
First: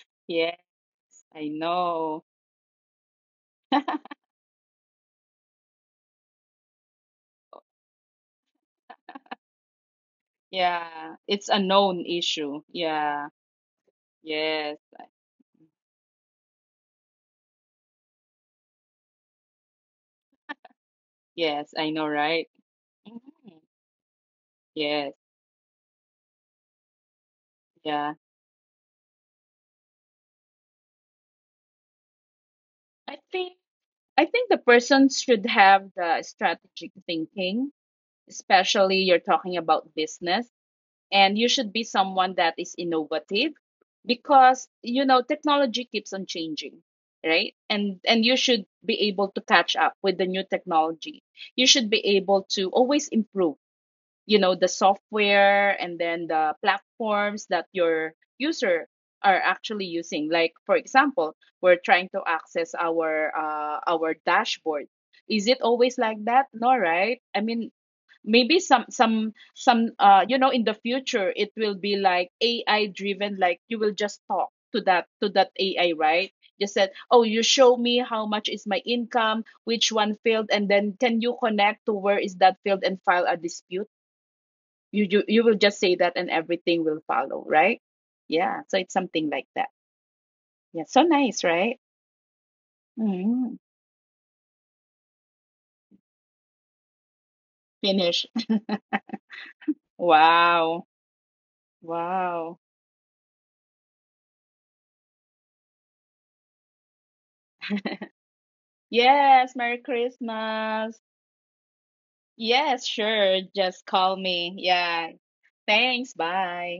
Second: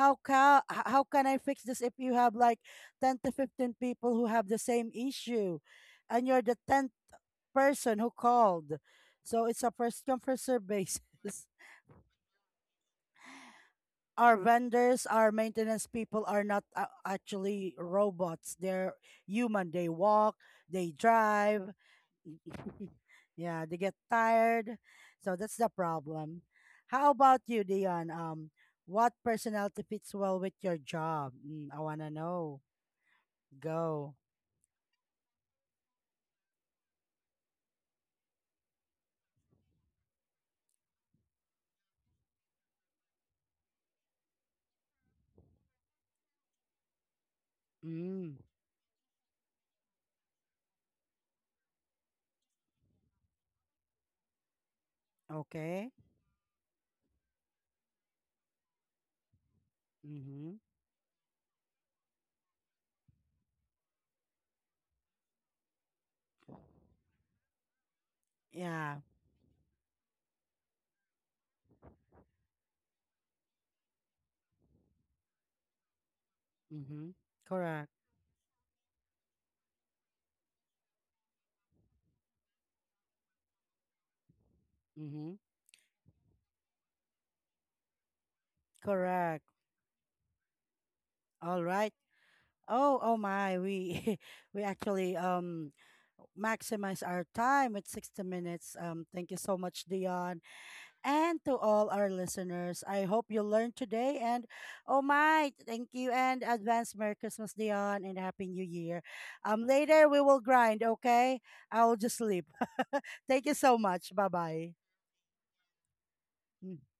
how can yes, how can I I fix this if you know. have like ten to fifteen people who have the same issue, and you're the tenth person who called. So it's a first come first serve basis. Yeah, it's a known issue. Yeah, Our yes, vendors, I- our maintenance people are not uh, actually robots. They're human. They walk, they drive. yes, I know, right? Mhm. Yeah, they get tired. Yes, So that's the problem. How about you, Dion? yeah. Um, what personality fits well with your job? Mm, I wanna know. I think Go. I think the person should have the strategic thinking, especially you're talking about business, and you should be someone that is innovative because you know technology keeps on changing, right? And Mm, and you should be able to catch up with the new technology. You should be able to always improve, you know, the okay. software and then the platforms that your user are actually Mm-hmm. using. Like for example, we're trying to access our uh, our dashboard, is it always like that? No, right? I mean, Yeah. maybe some some some uh you know, in the future, it will be like A I driven, like you will just talk to that, to that A I, right? Mm-hmm. Just said, oh, you Correct. show me how much is my income, which one field, and then can you connect to where is that field and file a dispute. you Mm-hmm. you you will just say that, and everything will follow, right? Yeah, so it's Correct. something like that. Yeah, so All nice, right. right? Oh, oh my, Mm, we we actually um, maximize our time with sixty finish. minutes. Um, thank you so much, Dion. Wow, And to all our wow. listeners, I hope you learned today. And oh my, thank you. And advance Merry Christmas, Dion, and Happy New Year. Um, yes, merry later we will grind, Christmas. okay? I will just sleep. Yes, Thank you sure, so just much. Bye call bye. me. Yeah, thanks, bye.